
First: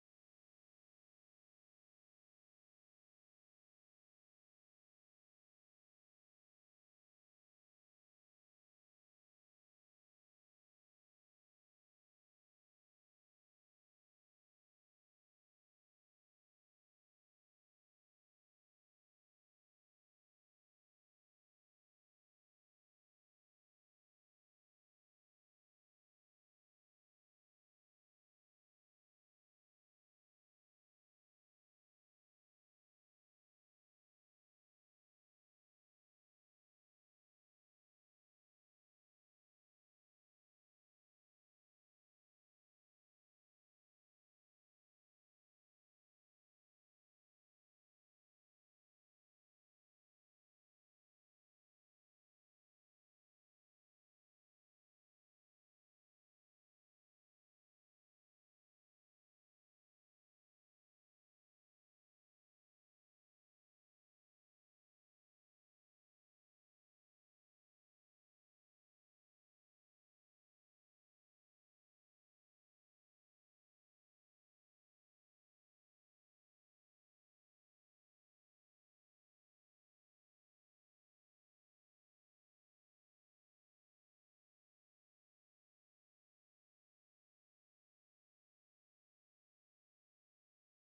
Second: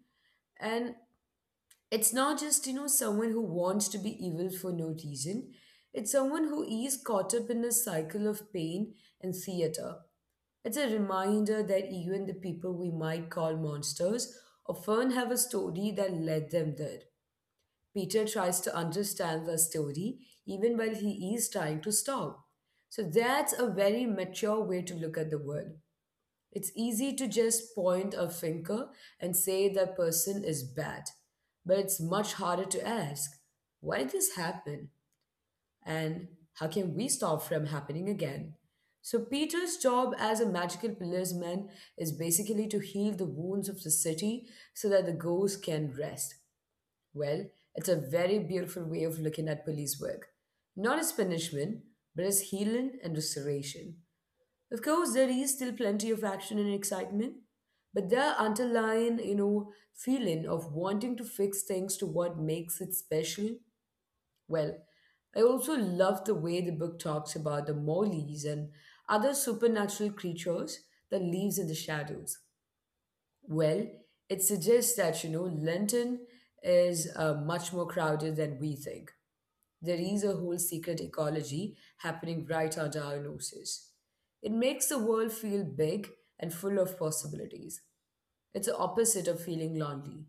Speaker 1: And it's not just, someone who wants to be evil for no reason. It's someone who is caught up in a cycle of pain and theater. It's a reminder that even the people we might call monsters often have a story that led them there. Peter tries to understand the story even while he is trying to stop. So that's a very mature way to look at the world. It's easy to just point a finger and say that person is bad, but it's much harder to ask, why did this happen? And how can we stop from happening again? So Peter's job as a magical policeman is basically to heal the wounds of the city so that the ghosts can rest. Well, it's a very beautiful way of looking at police work. Not as punishment, but as healing and restoration. Of course, there is still plenty of action and excitement, but the underlying, feeling of wanting to fix things to what makes it special. Well, I also love the way the book talks about the Molies and other supernatural creatures that lives in the shadows. Well, it suggests that, London is much more crowded than we think. There is a whole secret ecology happening right under our noses. It makes the world feel big and full of possibilities. It's the opposite of feeling lonely.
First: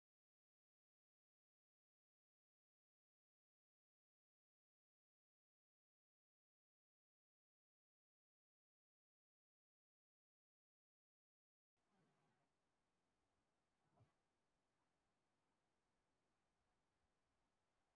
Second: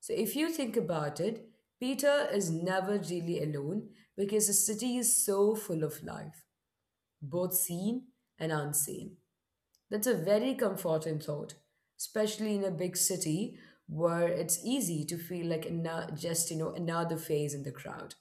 Speaker 1: So, if you think about it, Peter is never really alone because the city is so full of life, both seen and unseen. That's a very comforting thought, especially in a big city where it's easy to feel like just, another face in the crowd.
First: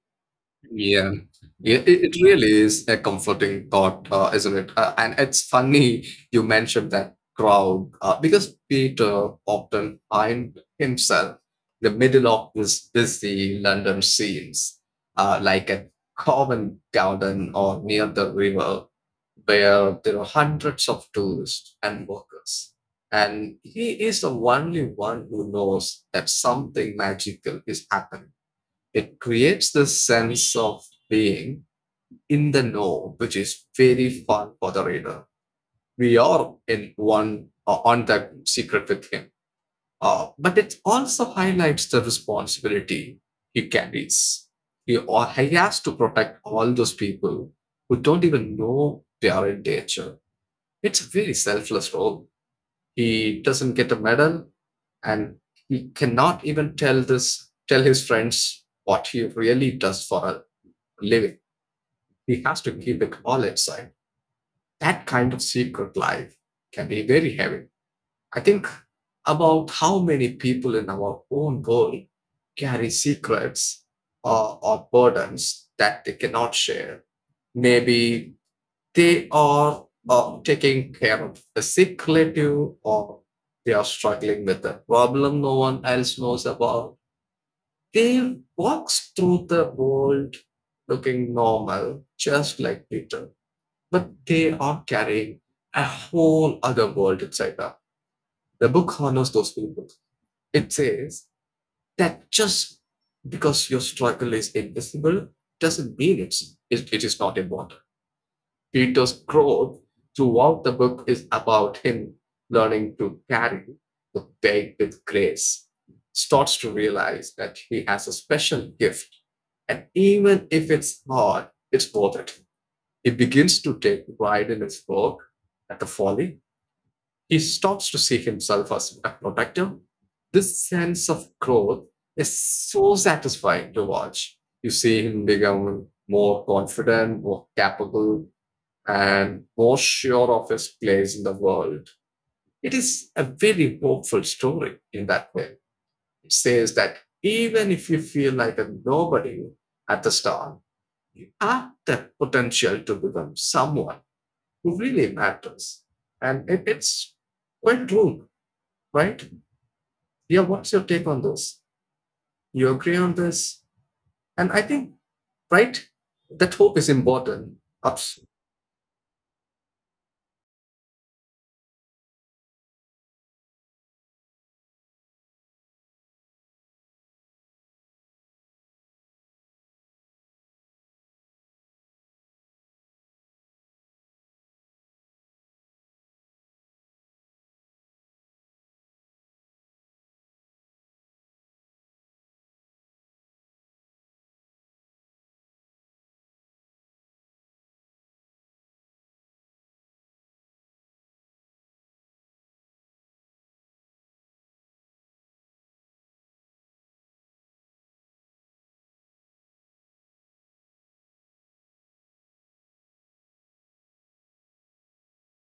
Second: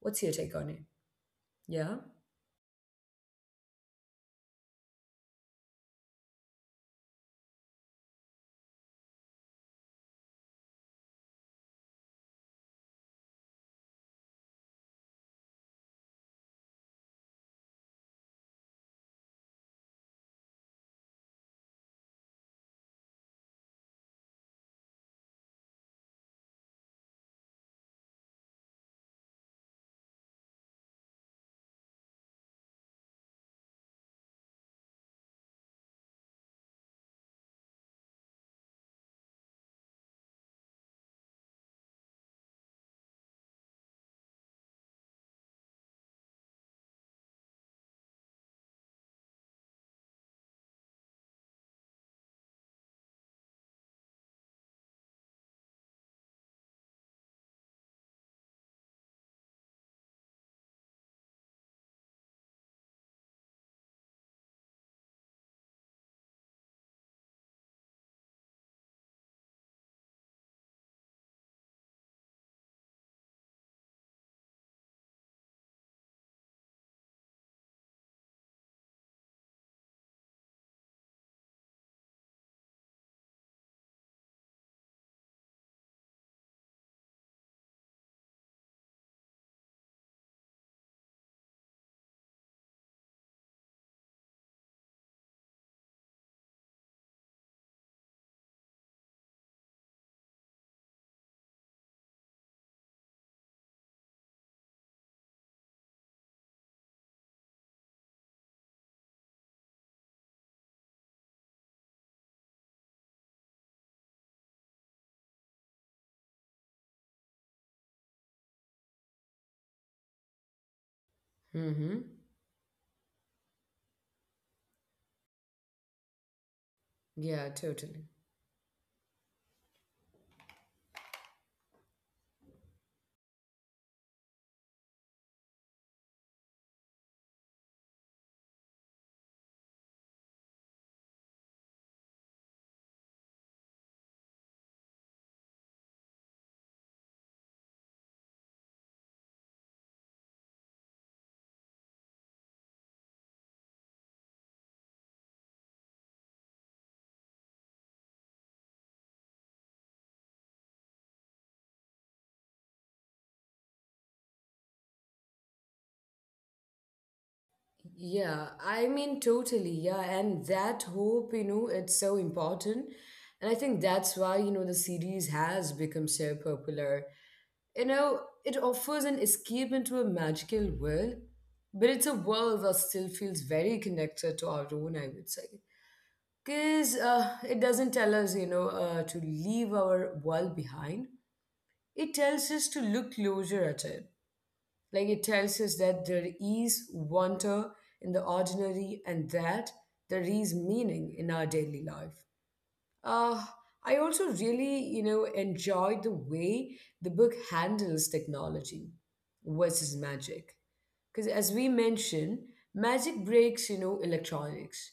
Speaker 1: What's your take on it?
Speaker 2: Yeah, yeah, it,
Speaker 1: Yeah?
Speaker 2: it really is a comforting thought, isn't it? And it's funny you mentioned that crowd, because Peter often find himself in the middle of this busy London scenes, like at Covent Garden or near the river, where there are hundreds of tourists and workers. And he is the only one who knows that something magical is happening. It creates this sense of being in the know, which is very fun for the reader. We are in one, on that secret with him. But it also highlights the responsibility he carries. He has to protect all those people who don't even know they are in danger. It's a very selfless role. He doesn't get a medal and he cannot even tell his friends what he really does for living. He has to keep it all inside. That kind of secret life can be very heavy. I think about how many people in our own world carry secrets or burdens that they cannot share. Maybe they are taking care of a secretive or they are struggling with a problem no one else knows about. They walk through the world looking normal, just like Peter, but they are carrying a whole other world inside them. The book honors those people. It says that just because your struggle is invisible doesn't mean it is not important. Peter's growth throughout the book is about him learning to carry the weight with grace. Starts to realize that he has a special gift, and even if it's hard,
Speaker 1: Mm-hmm.
Speaker 2: it's worth it. He begins to take pride in his work at the folly.
Speaker 1: Yeah,
Speaker 2: He
Speaker 1: totally.
Speaker 2: stops to see himself as a protector. This sense of growth is so satisfying to watch. You see him become more confident, more capable, and more sure of his place in the world. It is a very hopeful story in that way. It says that even if you feel like a nobody at the start, you have the potential to become someone who really matters. And it's quite true, right? Yeah, what's your take on this? You agree on this? And I think, right, that hope is important.
Speaker 1: Yeah,
Speaker 2: Absolutely.
Speaker 1: I mean, totally. Yeah, and that hope, it's so important. And I think that's why, the series has become so popular. You know, it offers an escape into a magical world, but it's a world that still feels very connected to our own, I would say. Because it doesn't tell us, to leave our world behind. It tells us to look closer at it. Like it tells us that there is wonder in the ordinary and that there is meaning in our daily life. Uh, I also really, enjoyed the way the book handles technology versus magic. Because as we mentioned, magic breaks, electronics.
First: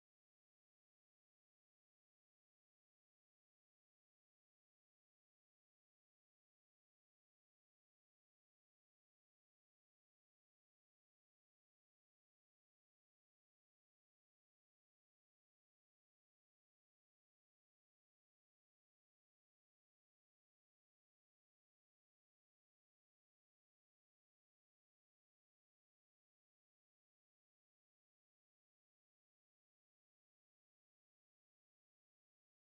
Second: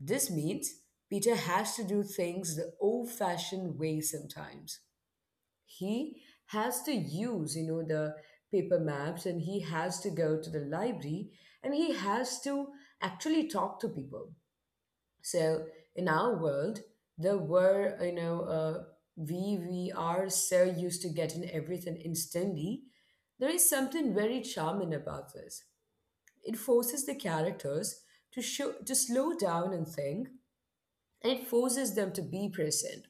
Speaker 1: This means Peter has to do things the old-fashioned way sometimes. He has to use, the paper maps, and he has to go to the library, and he has to actually talk to people. So in our world, there were we are so used to getting everything instantly. There is something very charming about this. It forces the characters to slow down and think, and it forces them to be present.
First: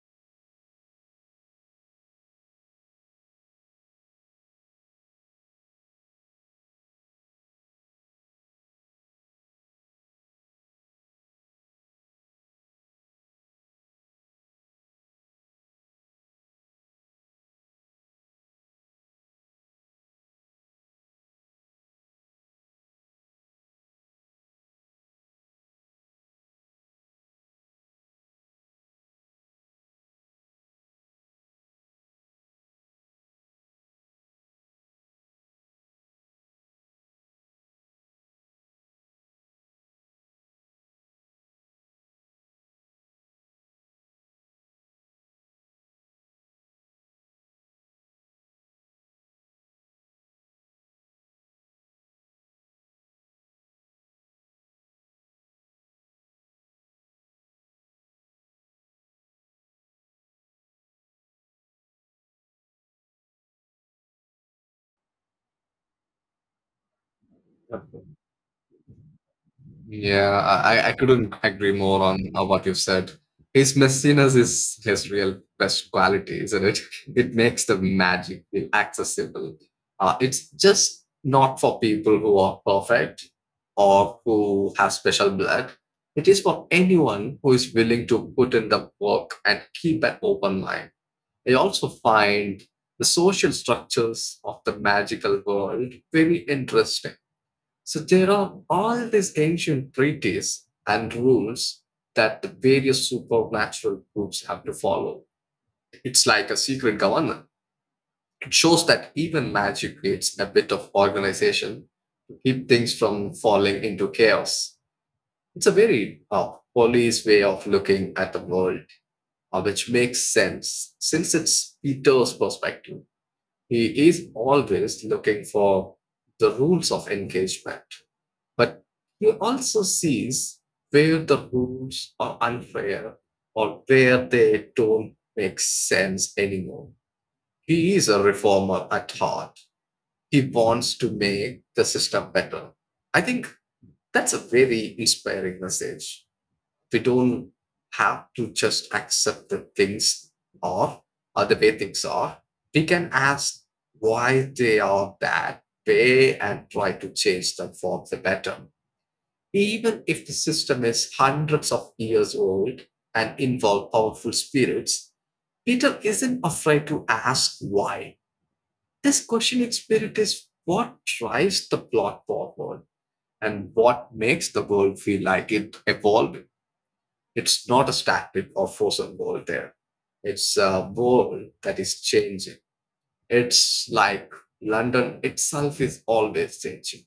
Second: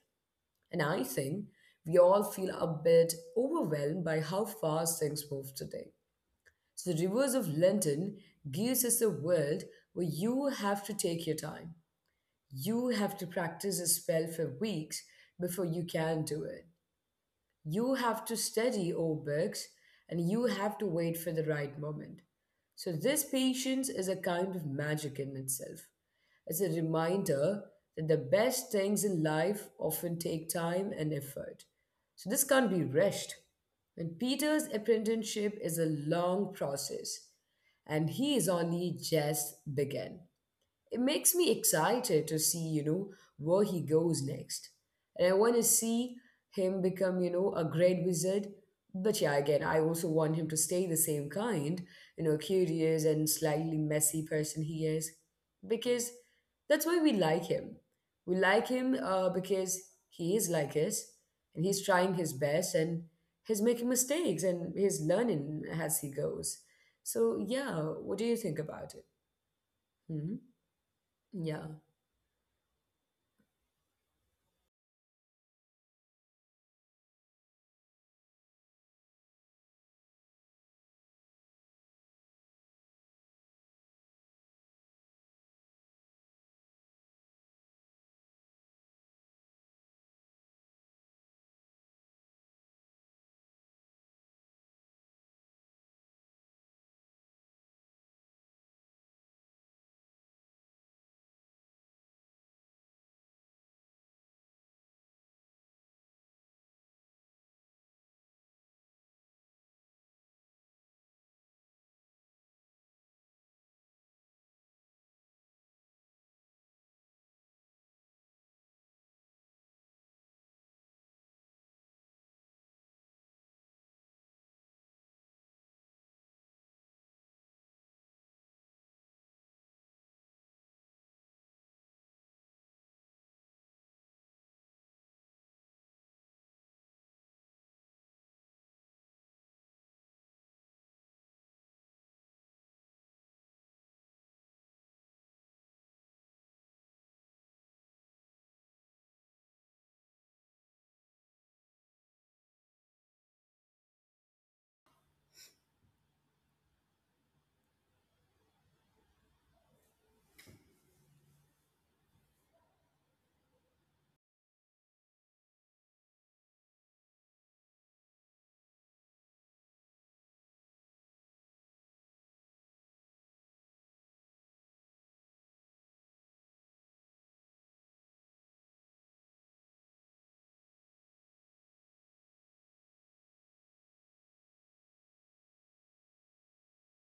Speaker 1: And I think we all feel a bit overwhelmed by how fast things move today. So the reverse of london gives us a world where you have to take your time. You have to practice a spell for weeks before you can do it. You have to study old books, and you have to wait for the right moment. So, this patience is a kind of magic in itself. It's a reminder that the best things in life often take time and effort. So, this can't be rushed. And Peter's apprenticeship is a long process, and he is only just begun. It makes me excited to see, where he goes next. And I want to see him become, a great wizard. But yeah, again, I also want him to stay the same kind, curious and slightly messy person he is. Because that's why we like him. We like him because he is like us, and he's trying his best, and he's making mistakes, and he's learning as he goes. So, yeah, what do you think about it?
Speaker 2: Yeah,
Speaker 1: Hmm.
Speaker 2: I couldn't agree more
Speaker 1: Yeah.
Speaker 2: on what you've said. His messiness is his real best quality, isn't it? It makes the magic feel accessible. It's just not for people who are perfect or who have special blood. It is for anyone who is willing to put in the work and keep an open mind. I also find the social structures of the magical world very interesting. So there are all these ancient treaties and rules that the various supernatural groups have to follow. It's like a secret government. It shows that even magic needs a bit of organization to keep things from falling into chaos. It's a very police way of looking at the world, which makes sense since it's Peter's perspective. He is always looking for the rules of engagement, but he also sees where the rules are unfair or where they don't make sense anymore. He is a reformer at heart. He wants to make the system better. I think that's a very inspiring message. We don't have to just accept that things are or the way things are. We can ask why they are that way and try to change them for the better. Even if the system is hundreds of years old and involve powerful spirits, Peter isn't afraid to ask why. This questioning spirit is what drives the plot forward and what makes the world feel like it evolved. It's not a static or frozen world there. It's a world that is changing. It's like London itself is always changing.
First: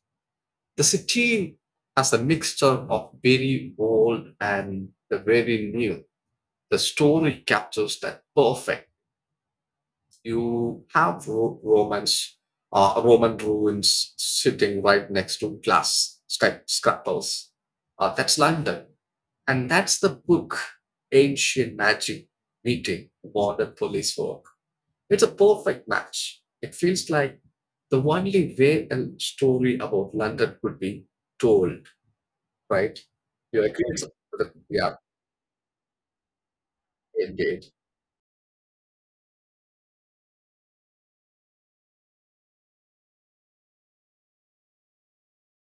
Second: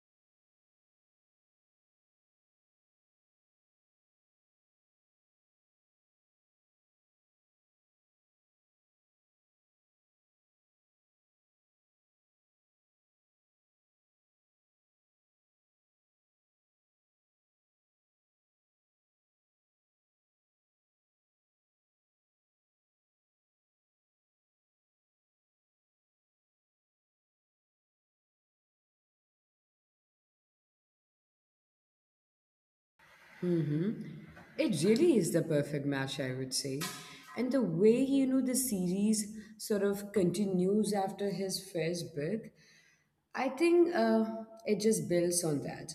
Speaker 2: The city has a mixture of very old and the very new. The story captures that perfect. You have Romans, Roman ruins sitting right next to glass sky- scuppers. That's London. And that's the book, ancient magic meeting modern police work. It's a perfect match. It feels like the only way a story about London could be told. Right? You
Speaker 1: Mm-hmm.
Speaker 2: agree it's the,
Speaker 1: It
Speaker 2: yeah,
Speaker 1: really is the perfect match, I would say. And the
Speaker 2: indeed.
Speaker 1: way, the series sort of continues after his first book, I think it just builds on that.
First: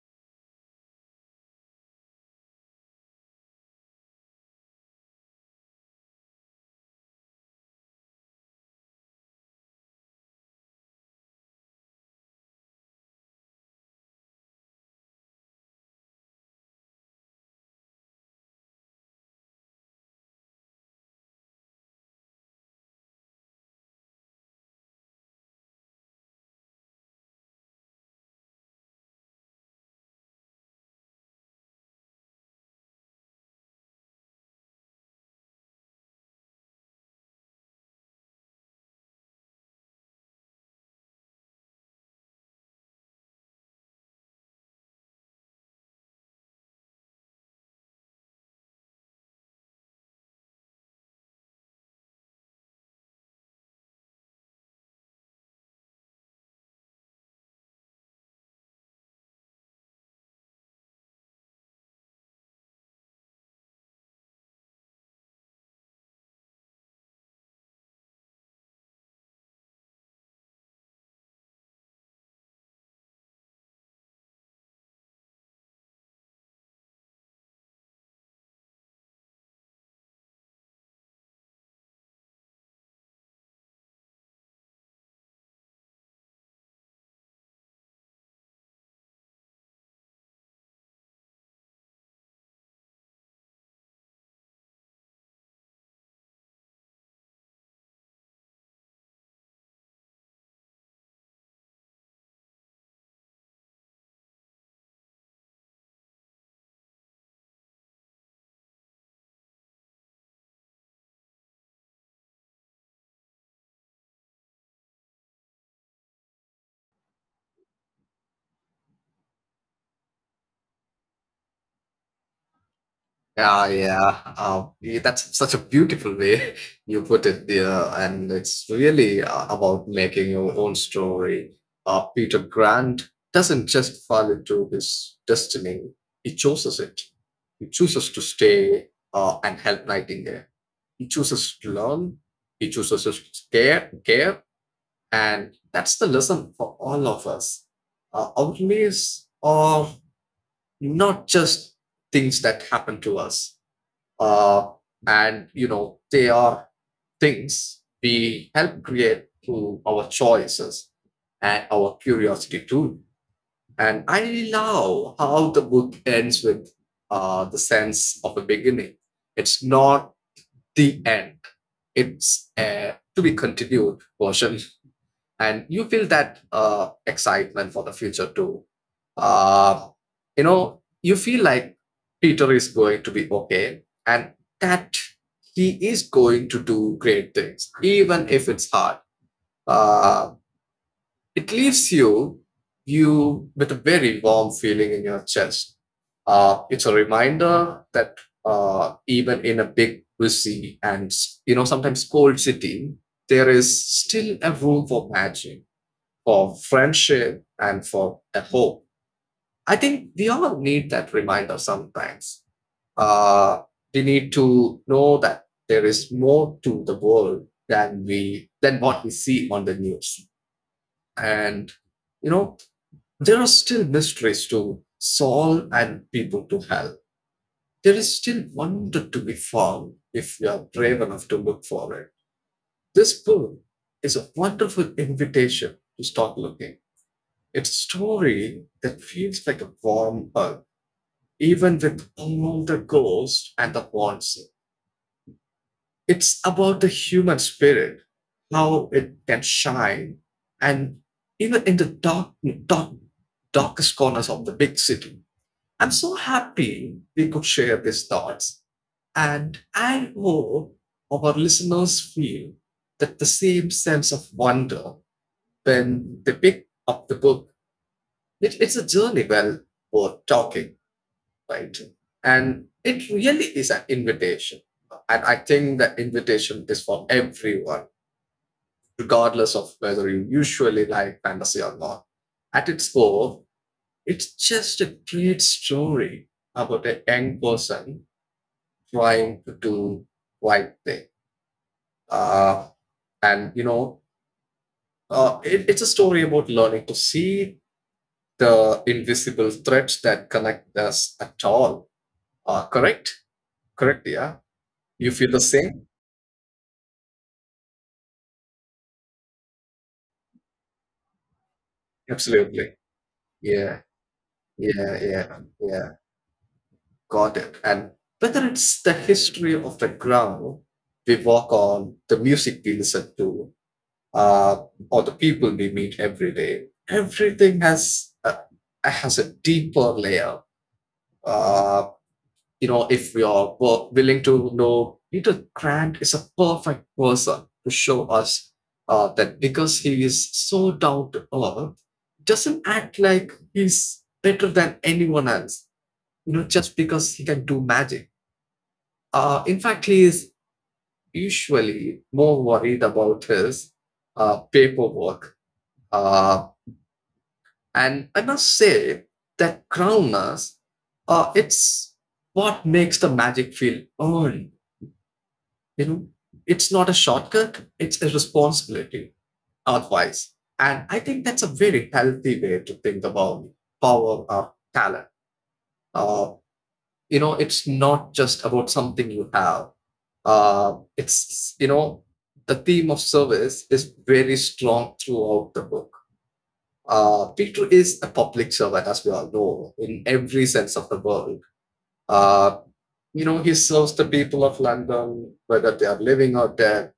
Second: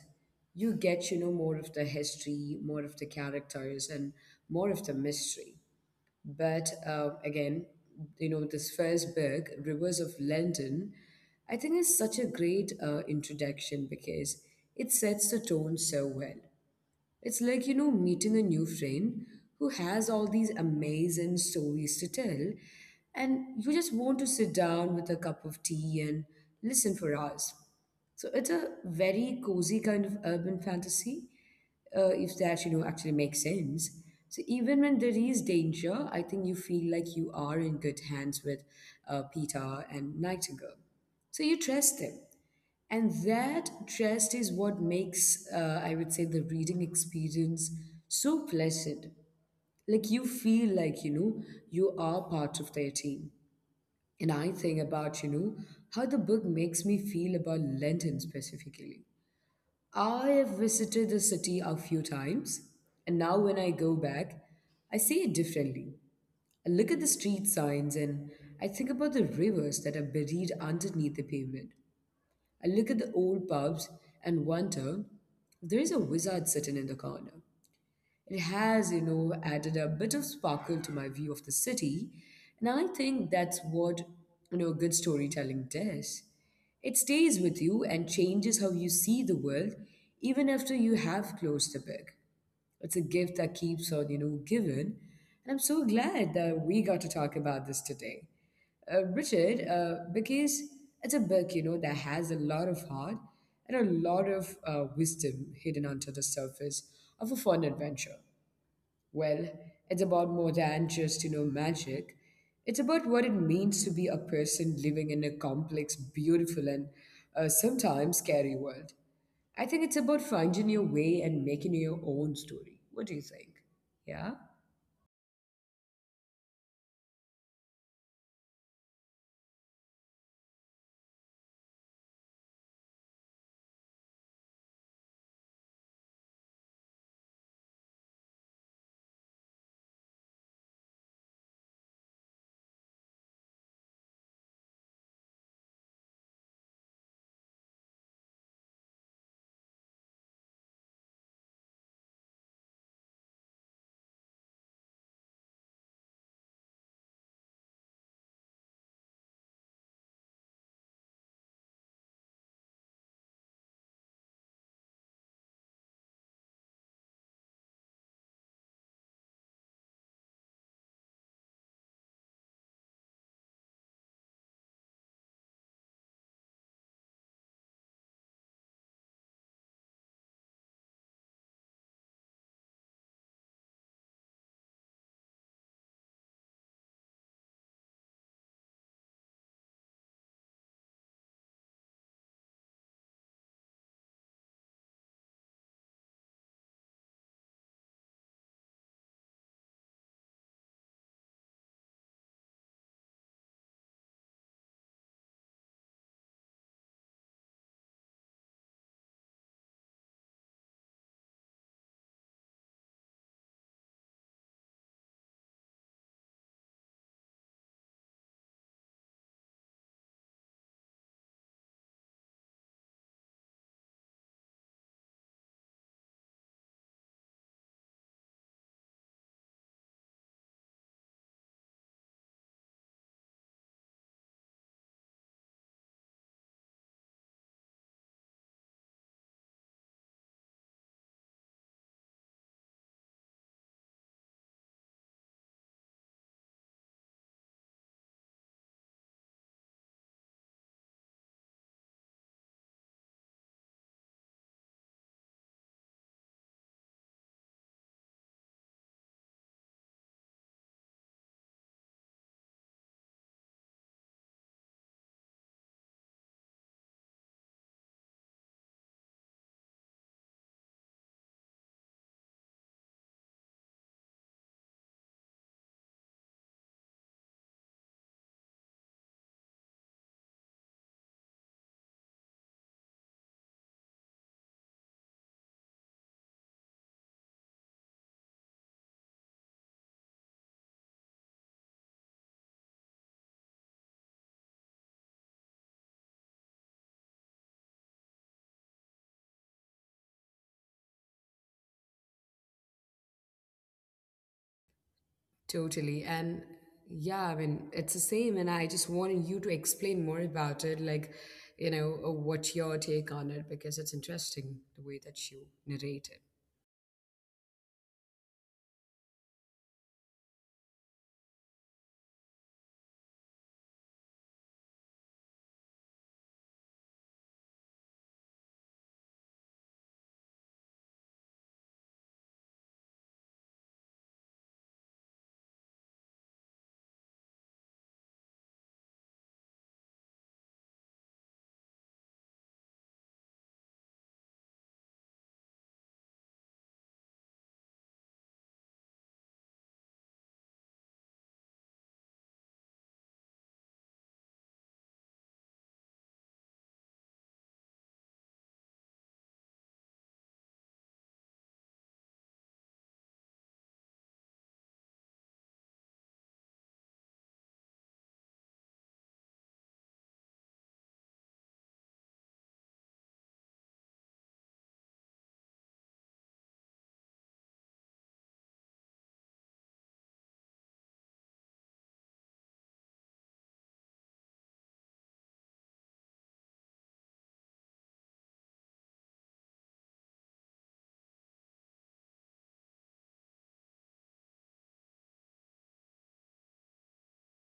Speaker 1: You get, more of the history, more of the characters, and more of the mystery. But again, this first book, Rivers of London, I think is such a great introduction because it sets the tone so well. It's like, meeting a new friend who has all these amazing stories to tell, and you just want to sit down with a cup of tea and listen for hours. So it's a very cozy kind of urban fantasy, if that, actually makes sense. So even when there is danger, I think you feel like you are in good hands with Peter and Nightingale. So you trust them. And that just is what makes, I would say, the reading experience so pleasant. Like you feel like, you are part of their team. And I think about, how the book makes me feel about London specifically. I have visited the city a few times, and now when I go back, I see it differently. I look at the street signs and I think about the rivers that are buried underneath the pavement. I look at the old pubs and wonder, there is a wizard sitting in the corner. It has, added a bit of sparkle to my view of the city, and I think that's what, good storytelling does. It stays with you and changes how you see the world even after you have closed the book. It's a gift that keeps on, giving. And I'm so glad that we got to talk about this today, Richard, because it's a book, that has a lot of heart and a lot of wisdom hidden under the surface of a fun adventure. Well, it's about more than just, magic. It's about what it means to be a person living in a complex, beautiful, and sometimes scary world. I think it's about finding your way and making your own story. What do you think? Yeah?
Speaker 2: Yeah, that's such a beautiful way you put it there, and it's really a about making your own story. Peter Grant doesn't just fall into his destiny, he chooses it. He chooses to stay and help Nightingale. He chooses to learn, he chooses to care, and that's the lesson for all of us. Our lives are not just things that happen to us. Uh, and they are things we help create through our choices and our curiosity too. And I love how the book ends with, the sense of a beginning. It's not the end, it's a to be continued version and you feel that excitement for the future too. Uh, you know, you feel like Peter is going to be okay, and that he is going to do great things, even if it's hard. Uh, it leaves you with a very warm feeling in your chest. It's a reminder that even in a big, busy, and sometimes cold city, there is still a room for magic, for friendship and for a hope. I think we all need that reminder sometimes. Uh, we need to know that there is more to the world than we than what we see on the news. And you know, there are still mysteries to solve and people to help. There is still wonder to be found if you are brave enough to look for it. This book is a wonderful invitation to start looking. It's a story that feels like a warm hug, even with all the ghosts and the monsters. It's about the human spirit, how it can shine, and even in the dark, dark, darkest corners of the big city. I'm so happy we could share these thoughts, and I hope our listeners feel that the same sense of wonder when they pick up the book. It's a journey well worth talking, right? And it really is an invitation. And I think the invitation is for everyone, regardless of whether you usually like fantasy or not. At its core, it's just a great story about a young person trying to do right thing. Uh, and it's a story about learning to see the invisible threads that connect us at all. Correct? Correct, yeah? You feel the
Speaker 1: Totally.
Speaker 2: same?
Speaker 1: And yeah, I mean, it's the same. And I just wanted you to explain more about it, like, what's your take
Speaker 2: Absolutely.
Speaker 1: on it, because it's
Speaker 2: Yeah,
Speaker 1: interesting the way that
Speaker 2: yeah,
Speaker 1: you
Speaker 2: yeah,
Speaker 1: narrate it.
Speaker 2: yeah. Got it. And whether it's the history of the ground we walk on, the music we listen to, uh, or the people we meet every day, everything has a deeper layer. Uh, you know, if we are willing to know, Peter Grant is a perfect person to show us that because he is so down to earth, doesn't act like he's better than anyone else, you know, just because he can do magic. In fact, he is usually more worried about his paperwork. Uh, and I must say that groundness, it's what makes the magic feel earned. you know it's not a shortcut, it's a responsibility otherwise. And I think that's a very healthy way to think about power or talent. uh, it's not just about something you have. It's you know The theme of service is very strong throughout the book. Peter is a public servant, as we all know, in every sense of the word. uh, he serves the people of London, whether they are living or dead.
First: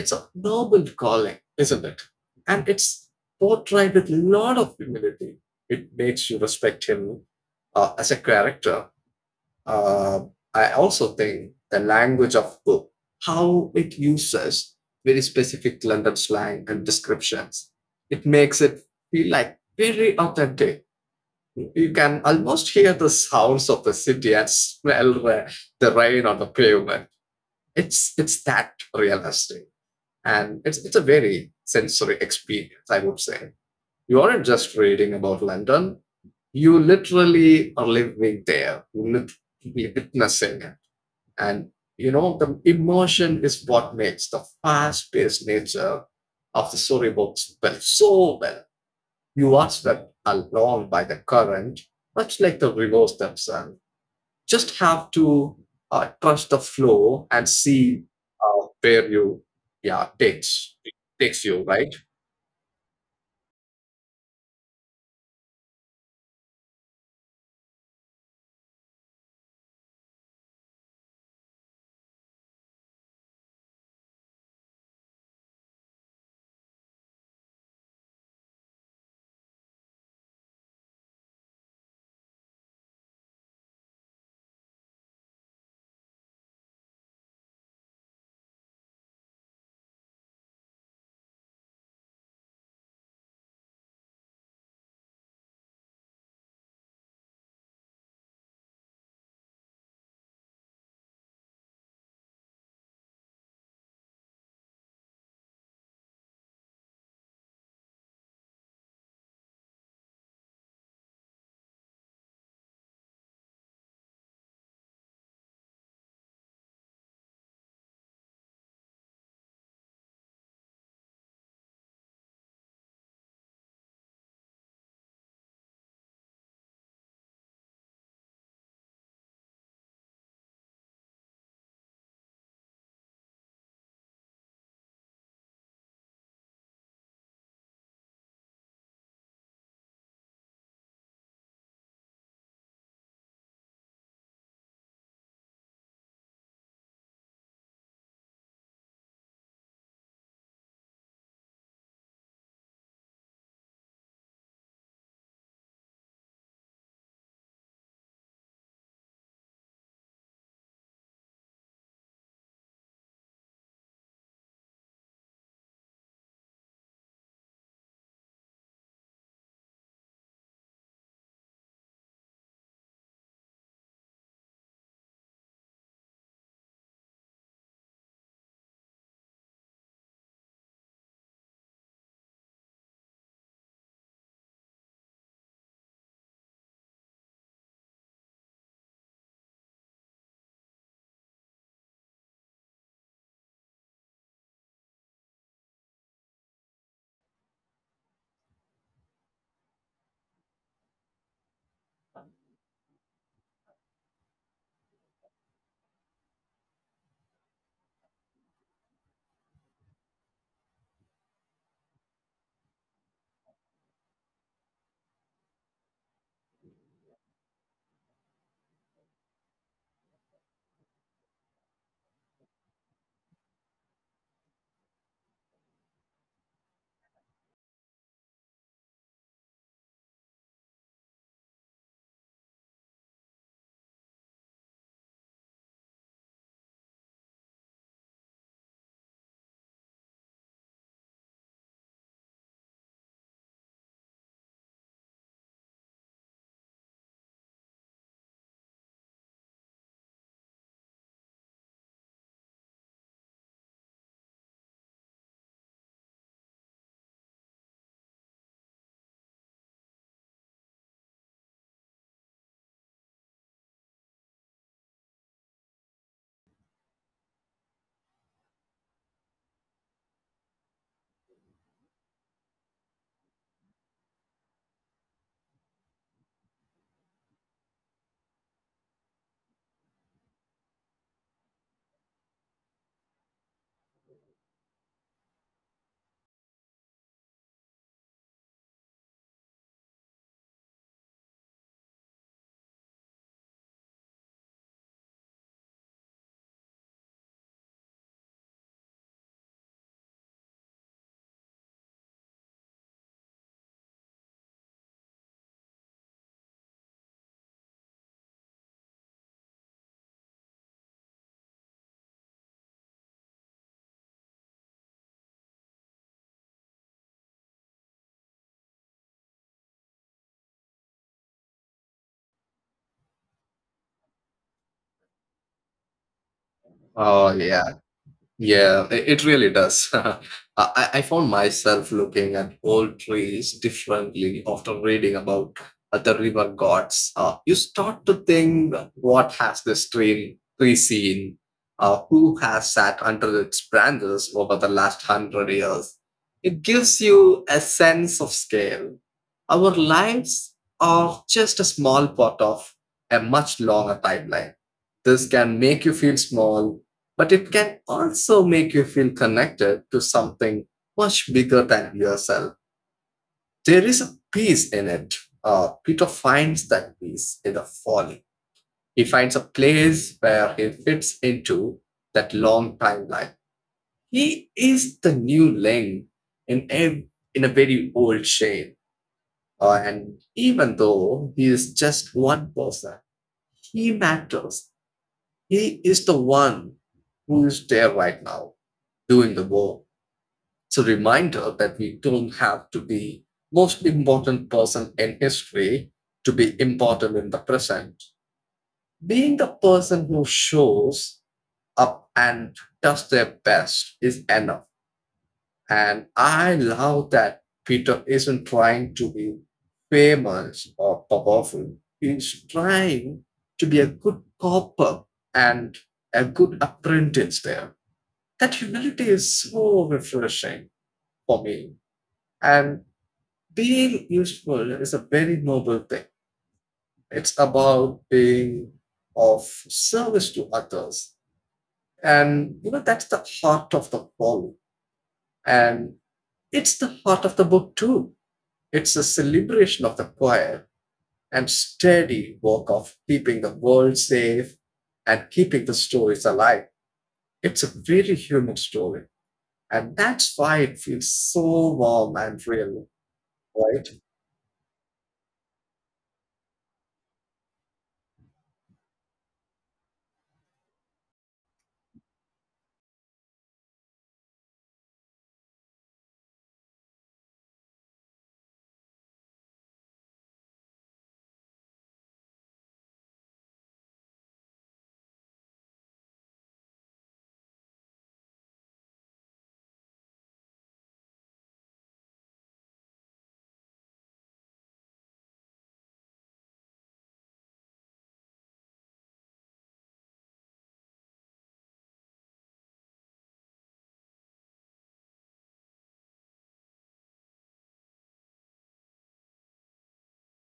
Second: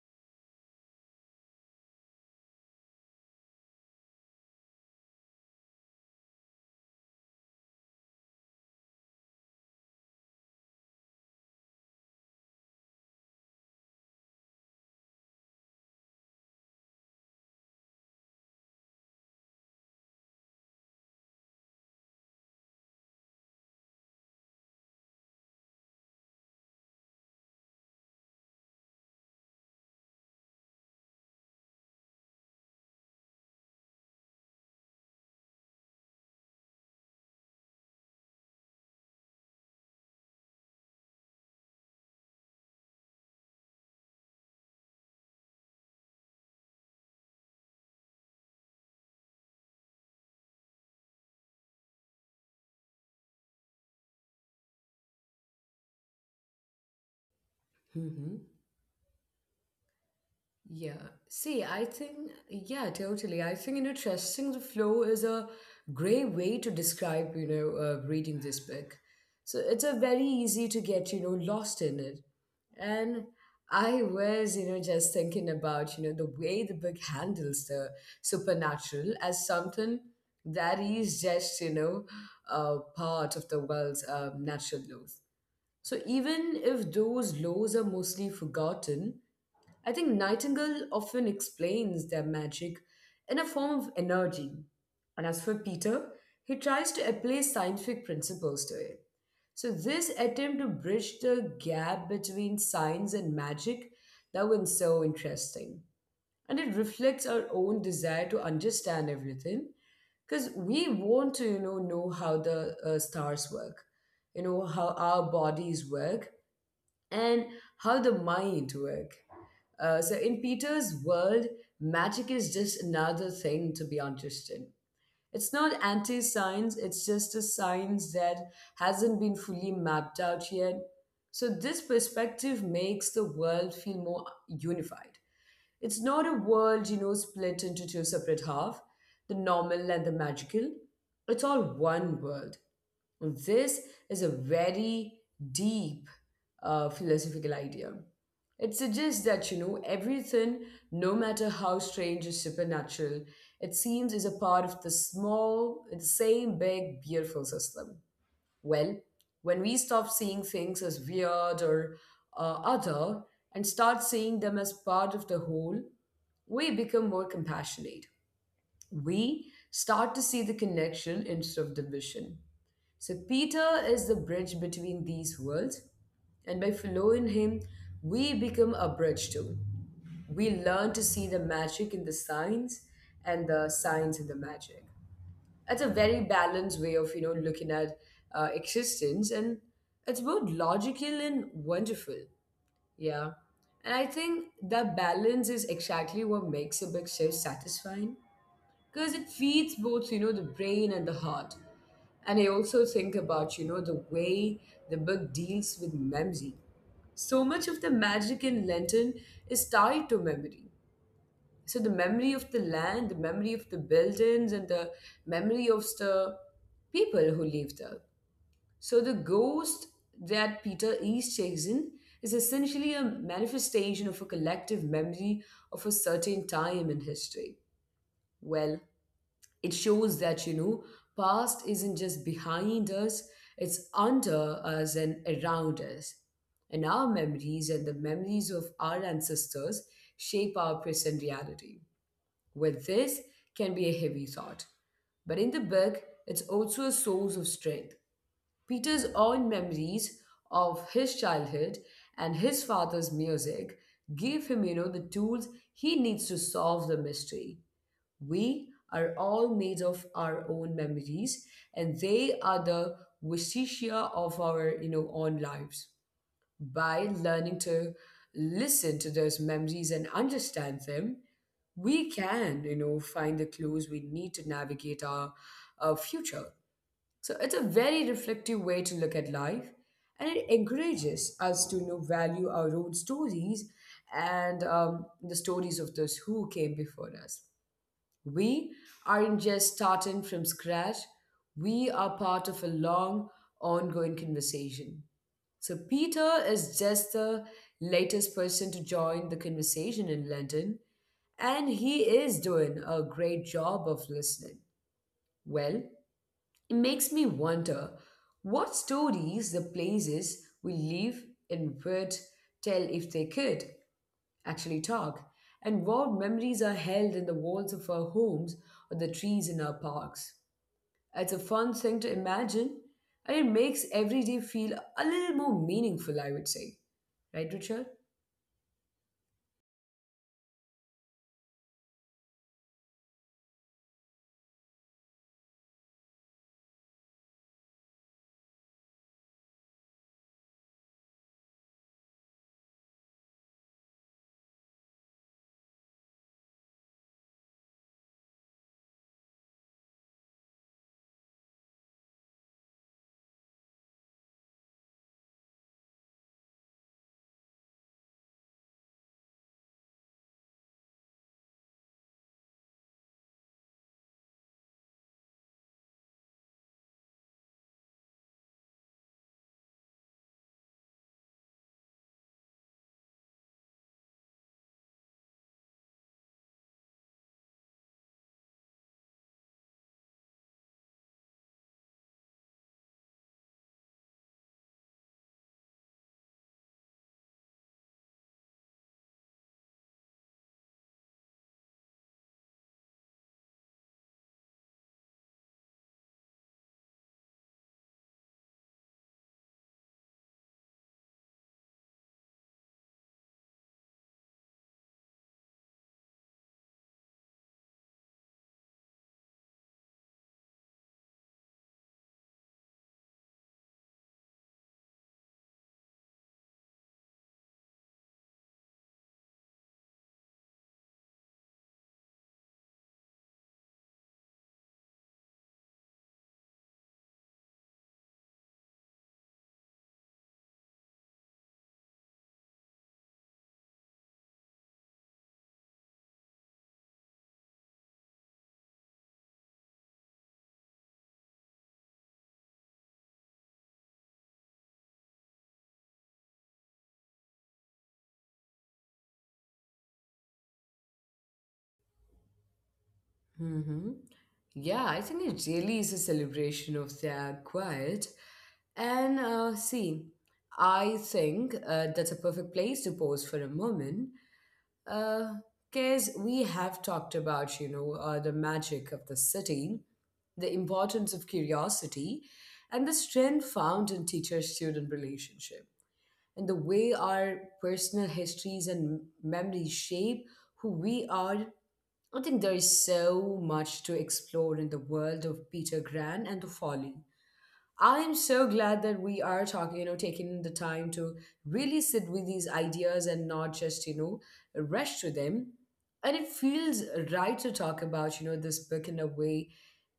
Speaker 2: It's a noble calling, isn't it? And it's portrayed with a lot of humility. It makes you respect him as a character. Uh, I also think the language of book, how it uses very specific London slang and descriptions, it makes it feel like very authentic. You can almost hear the sounds of the city and smell the rain on the pavement. It's that realistic. And it's a very sensory experience, I would say. You aren't just reading about London, you literally are living there, you literally witnessing it. And the immersion is what makes the fast paced nature of the storybooks well so well. You are swept along by the current, much like the rivers themselves. Just have to trust the flow and see
Speaker 1: Hmm.
Speaker 2: where yeah takes
Speaker 1: Yeah. See,
Speaker 2: you
Speaker 1: I
Speaker 2: right.
Speaker 1: think, yeah, totally. I think, trusting the flow is a great way to describe, reading this book. So it's a very easy to get, lost in it. And I was, just thinking about, the way the book handles the supernatural as something that is just, part of the world's natural laws. So even if those laws are mostly forgotten, I think Nightingale often explains their magic in a form of energy. And as for Peter, he tries to apply scientific principles to it. So, this attempt to bridge the gap between science and magic, that was so interesting. And it reflects our own desire to understand everything, because we want to, know how the stars work, how our bodies work, and how the mind work. So in Peter's world, magic is just another thing to be understood. It's not anti-science, it's just a science that hasn't been fully mapped out yet. So this perspective makes the world feel more unified. It's not a world, split into two separate half, the normal and the magical. It's all one world. This is a very deep philosophical idea. It suggests that, everything, no matter how strange or supernatural, it seems is a part of the small, the same big, beautiful system. Well, when we stop seeing things as weird or other and start seeing them as part of the whole, we become more compassionate. We start to see the connection instead of division. So, Peter is the bridge between these worlds, and by following him, we become a bridge too. We learn to see the magic in the signs and the signs in the magic. That's a very balanced way of looking at existence, and it's both logical and wonderful. Yeah. And I think that balance is exactly what makes a book so satisfying, because it feeds both the brain and the heart. And I also think about the way the book deals with memory. So much of the magic in Lenten is tied to memory. So the memory of the land, the memory of the buildings, and the memory of the people who live there. So the ghost that Peter east takes in is essentially a manifestation of a collective memory of a certain time in history. Well, it shows that past isn't just behind us, it's under us and around us, and our memories and the memories of our ancestors shape our present reality. With this can be a heavy thought. But in the book, it's also a source of strength. Peter's own memories of his childhood and his father's music give him, the tools he needs to solve the mystery. We are all made of our own memories, and they are the vestigia of our, own lives. By learning to listen to those memories and understand them, we can, find the clues we need to navigate our future. So it's a very reflective way to look at life, and it encourages us to value our own stories and the stories of those who came before us. We aren't just starting from scratch; we are part of a long, ongoing conversation. So Peter is just the latest person to join the conversation in London, and he is doing a great job of listening. Well, it makes me wonder what stories the places we live in would tell if they could actually talk, and what memories are held in the walls of our homes or the trees in our parks. It's a fun thing to imagine, and it makes every day feel a little more meaningful, I would say.
Speaker 2: uh,
Speaker 1: Right,
Speaker 2: yeah
Speaker 1: Richard?
Speaker 2: Yeah, it really does. I found myself looking at old trees differently after reading about the river gods. You start to think, what has this tree seen? Who has sat under its branches over the last hundred years? It gives you a sense of scale. Our lives are just a small part of a much longer timeline. This can make you feel small, but it can also make you feel connected to something much bigger than yourself. There is a peace in it. Peter finds that peace in the falling. He finds a place where he fits into that long timeline. He is the new link in a, in a very old chain. And even though he is just one person, he matters. He is the one who is there right now doing the work. It's a reminder that we don't have to be most important person in history to be important in the present. Being the person who shows up and does their best is enough. And I love that Peter isn't trying to be famous or powerful. He's trying to be a good copper and a good apprentice there. That humility is so refreshing for me. And being useful is a very noble thing. It's about being of service to others. And that's the heart of the poem. And it's the heart of the book too. It's a celebration of the quiet and steady work of keeping the world safe and keeping the stories alive. It's a very human story. And that's why it feels so warm and real,
Speaker 1: Hmm.
Speaker 2: right?
Speaker 1: Yeah, I think it really is a celebration of their quiet. And see, I think that's a perfect place to pause for a moment. Because we have talked about, the magic of the city, the importance of curiosity, and the strength found in teacher student relationship, and the way our personal histories and memories shape who we are. I think there is so much to explore in the world of Peter Gran and the folly. I am so glad that we are talking, taking the time to really sit with these ideas and not just, rush to them. And it feels right to talk about, this book in a way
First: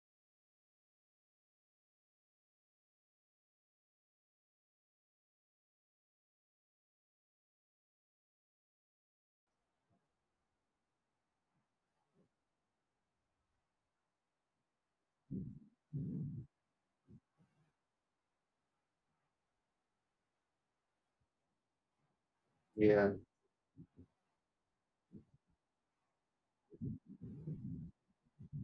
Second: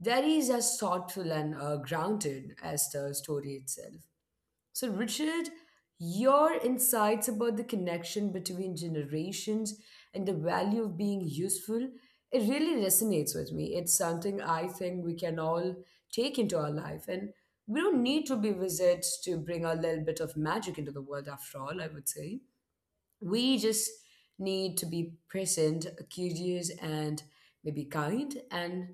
Speaker 1: that is as thoughtful and grounded as the story itself. So, Richard, your insights about the connection between generations and the value of being useful, it really resonates with me. It's something I think we can all take into our life. And we don't need to be wizards to bring a little bit of magic into the world, after all, I would say
Speaker 2: Yeah.
Speaker 1: we just need to be present, curious, and maybe kind. And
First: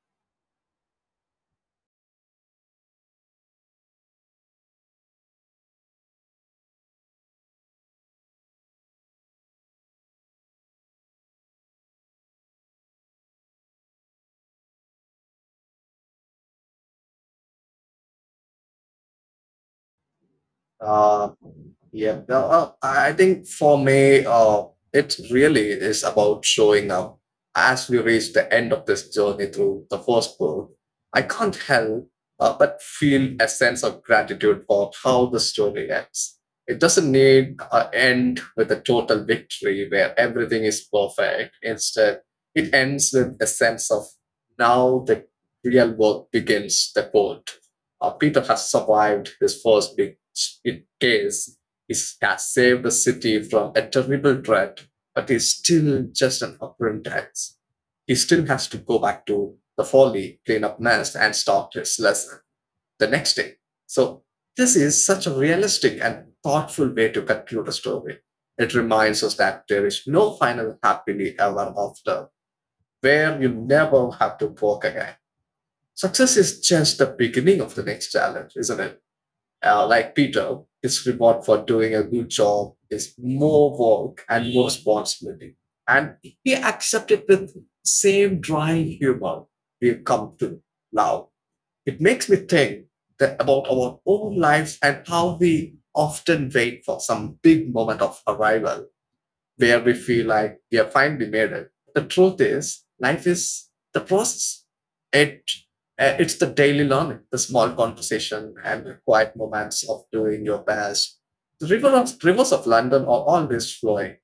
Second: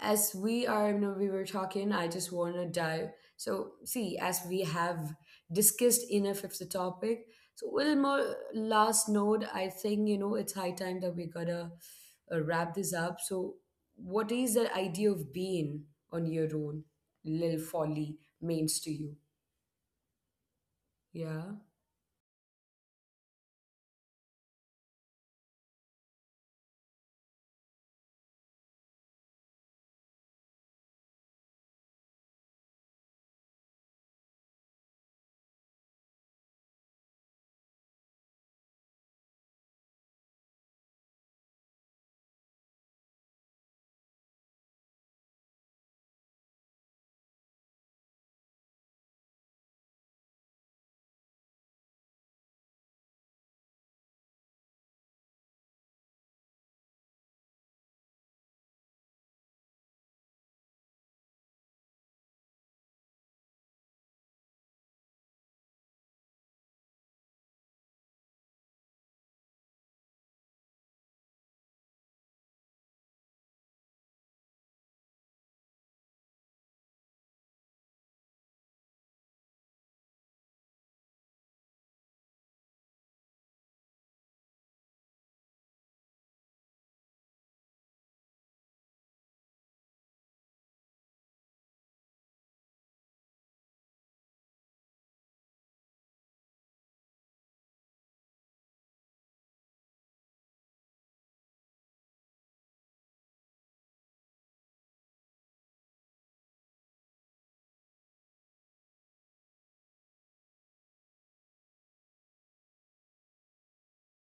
Speaker 1: as we are, we were talking, I just want to dive, so see, as we have discussed enough of the topic, so one more last note, I think it's high time that we gotta wrap this up. So what is the idea of being on your own lil folly means to you?
Speaker 2: Um,
Speaker 1: Yeah.
Speaker 2: Yeah, no, I think for me, it really is about showing up. As we reach the end of this journey through the first book, I can't help but feel a sense of gratitude for how the story ends. It doesn't need an end with a total victory where everything is perfect. Instead, it ends with a sense of now the real work begins, the quote. Peter has survived his first big case. It has saved the city from a terrible threat, but is still just an apprentice. He still has to go back to the folly, clean up mess, and start his lesson the next day. So this is such a realistic and thoughtful way to conclude a story. It reminds us that there is no final happily ever after, where you never have to work again. Success is just the beginning of the next challenge, isn't it? Like Peter, his reward for doing a good job is more work and more responsibility. And he accepted with same dry humor we've come to now. It makes me think that about our own lives and how we often wait for some big moment of arrival where we feel like we have finally made it. The truth is, life is the process. It it's the daily learning, the small conversation and the quiet moments of doing your best. The rivers of London are always flowing.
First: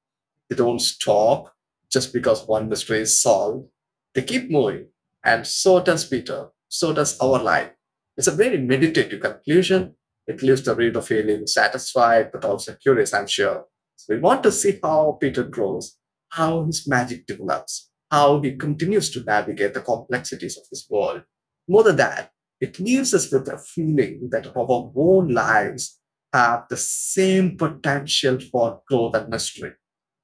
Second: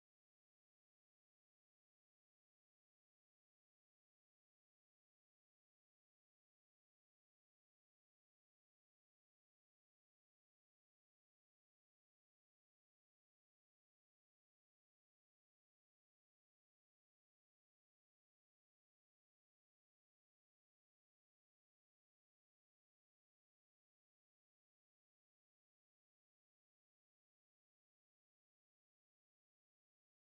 Speaker 2: They don't stop just because one mystery is solved. They keep moving. And so does Peter. So does our life. It's a very meditative conclusion. It leaves the reader feeling satisfied but also curious, I'm sure. So we want to see how Peter grows, how his magic develops, how he continues to navigate the complexities of this world. More than that, it leaves us with a feeling that our own lives have the same potential for growth and mystery.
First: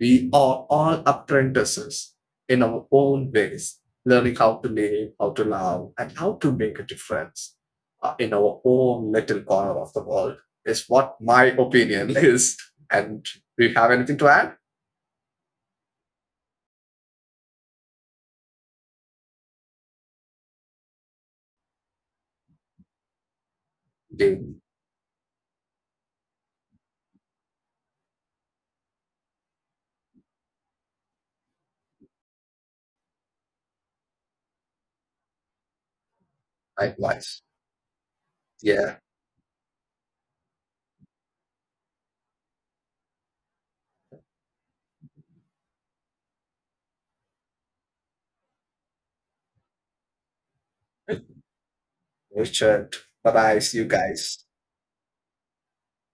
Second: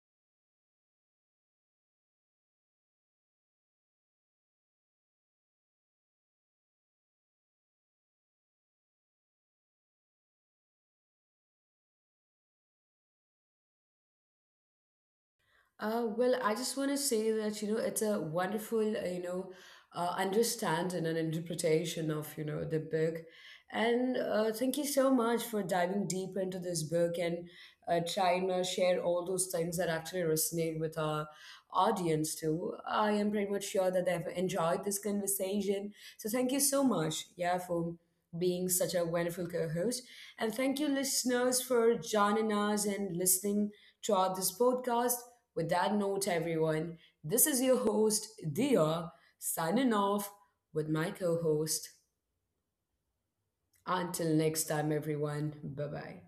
Speaker 2: We are all apprentices in our own ways, learning how to live, how to love, and how to make a difference in our own little corner of the world, is what my opinion is. And do you have anything to add?
Speaker 1: Well, I just want to say that, you know, it's a wonderful, you know, understanding and interpretation of, the book. And
Speaker 2: Dave,
Speaker 1: thank you so much for diving deep into this book, and trying to share all those things that actually resonate with our audience too. I am pretty much sure that they've enjoyed this conversation, so thank you so much,
Speaker 2: likewise.
Speaker 1: yeah, for being such
Speaker 2: Yeah,
Speaker 1: a wonderful co-host. And thank you, listeners, for joining us and listening throughout this podcast. With that note, everyone, this is your host, Dia, signing off with my co-host.
Speaker 2: Richard. Bye bye. See you
Speaker 1: Until
Speaker 2: guys.
Speaker 1: next time, everyone. Bye-bye.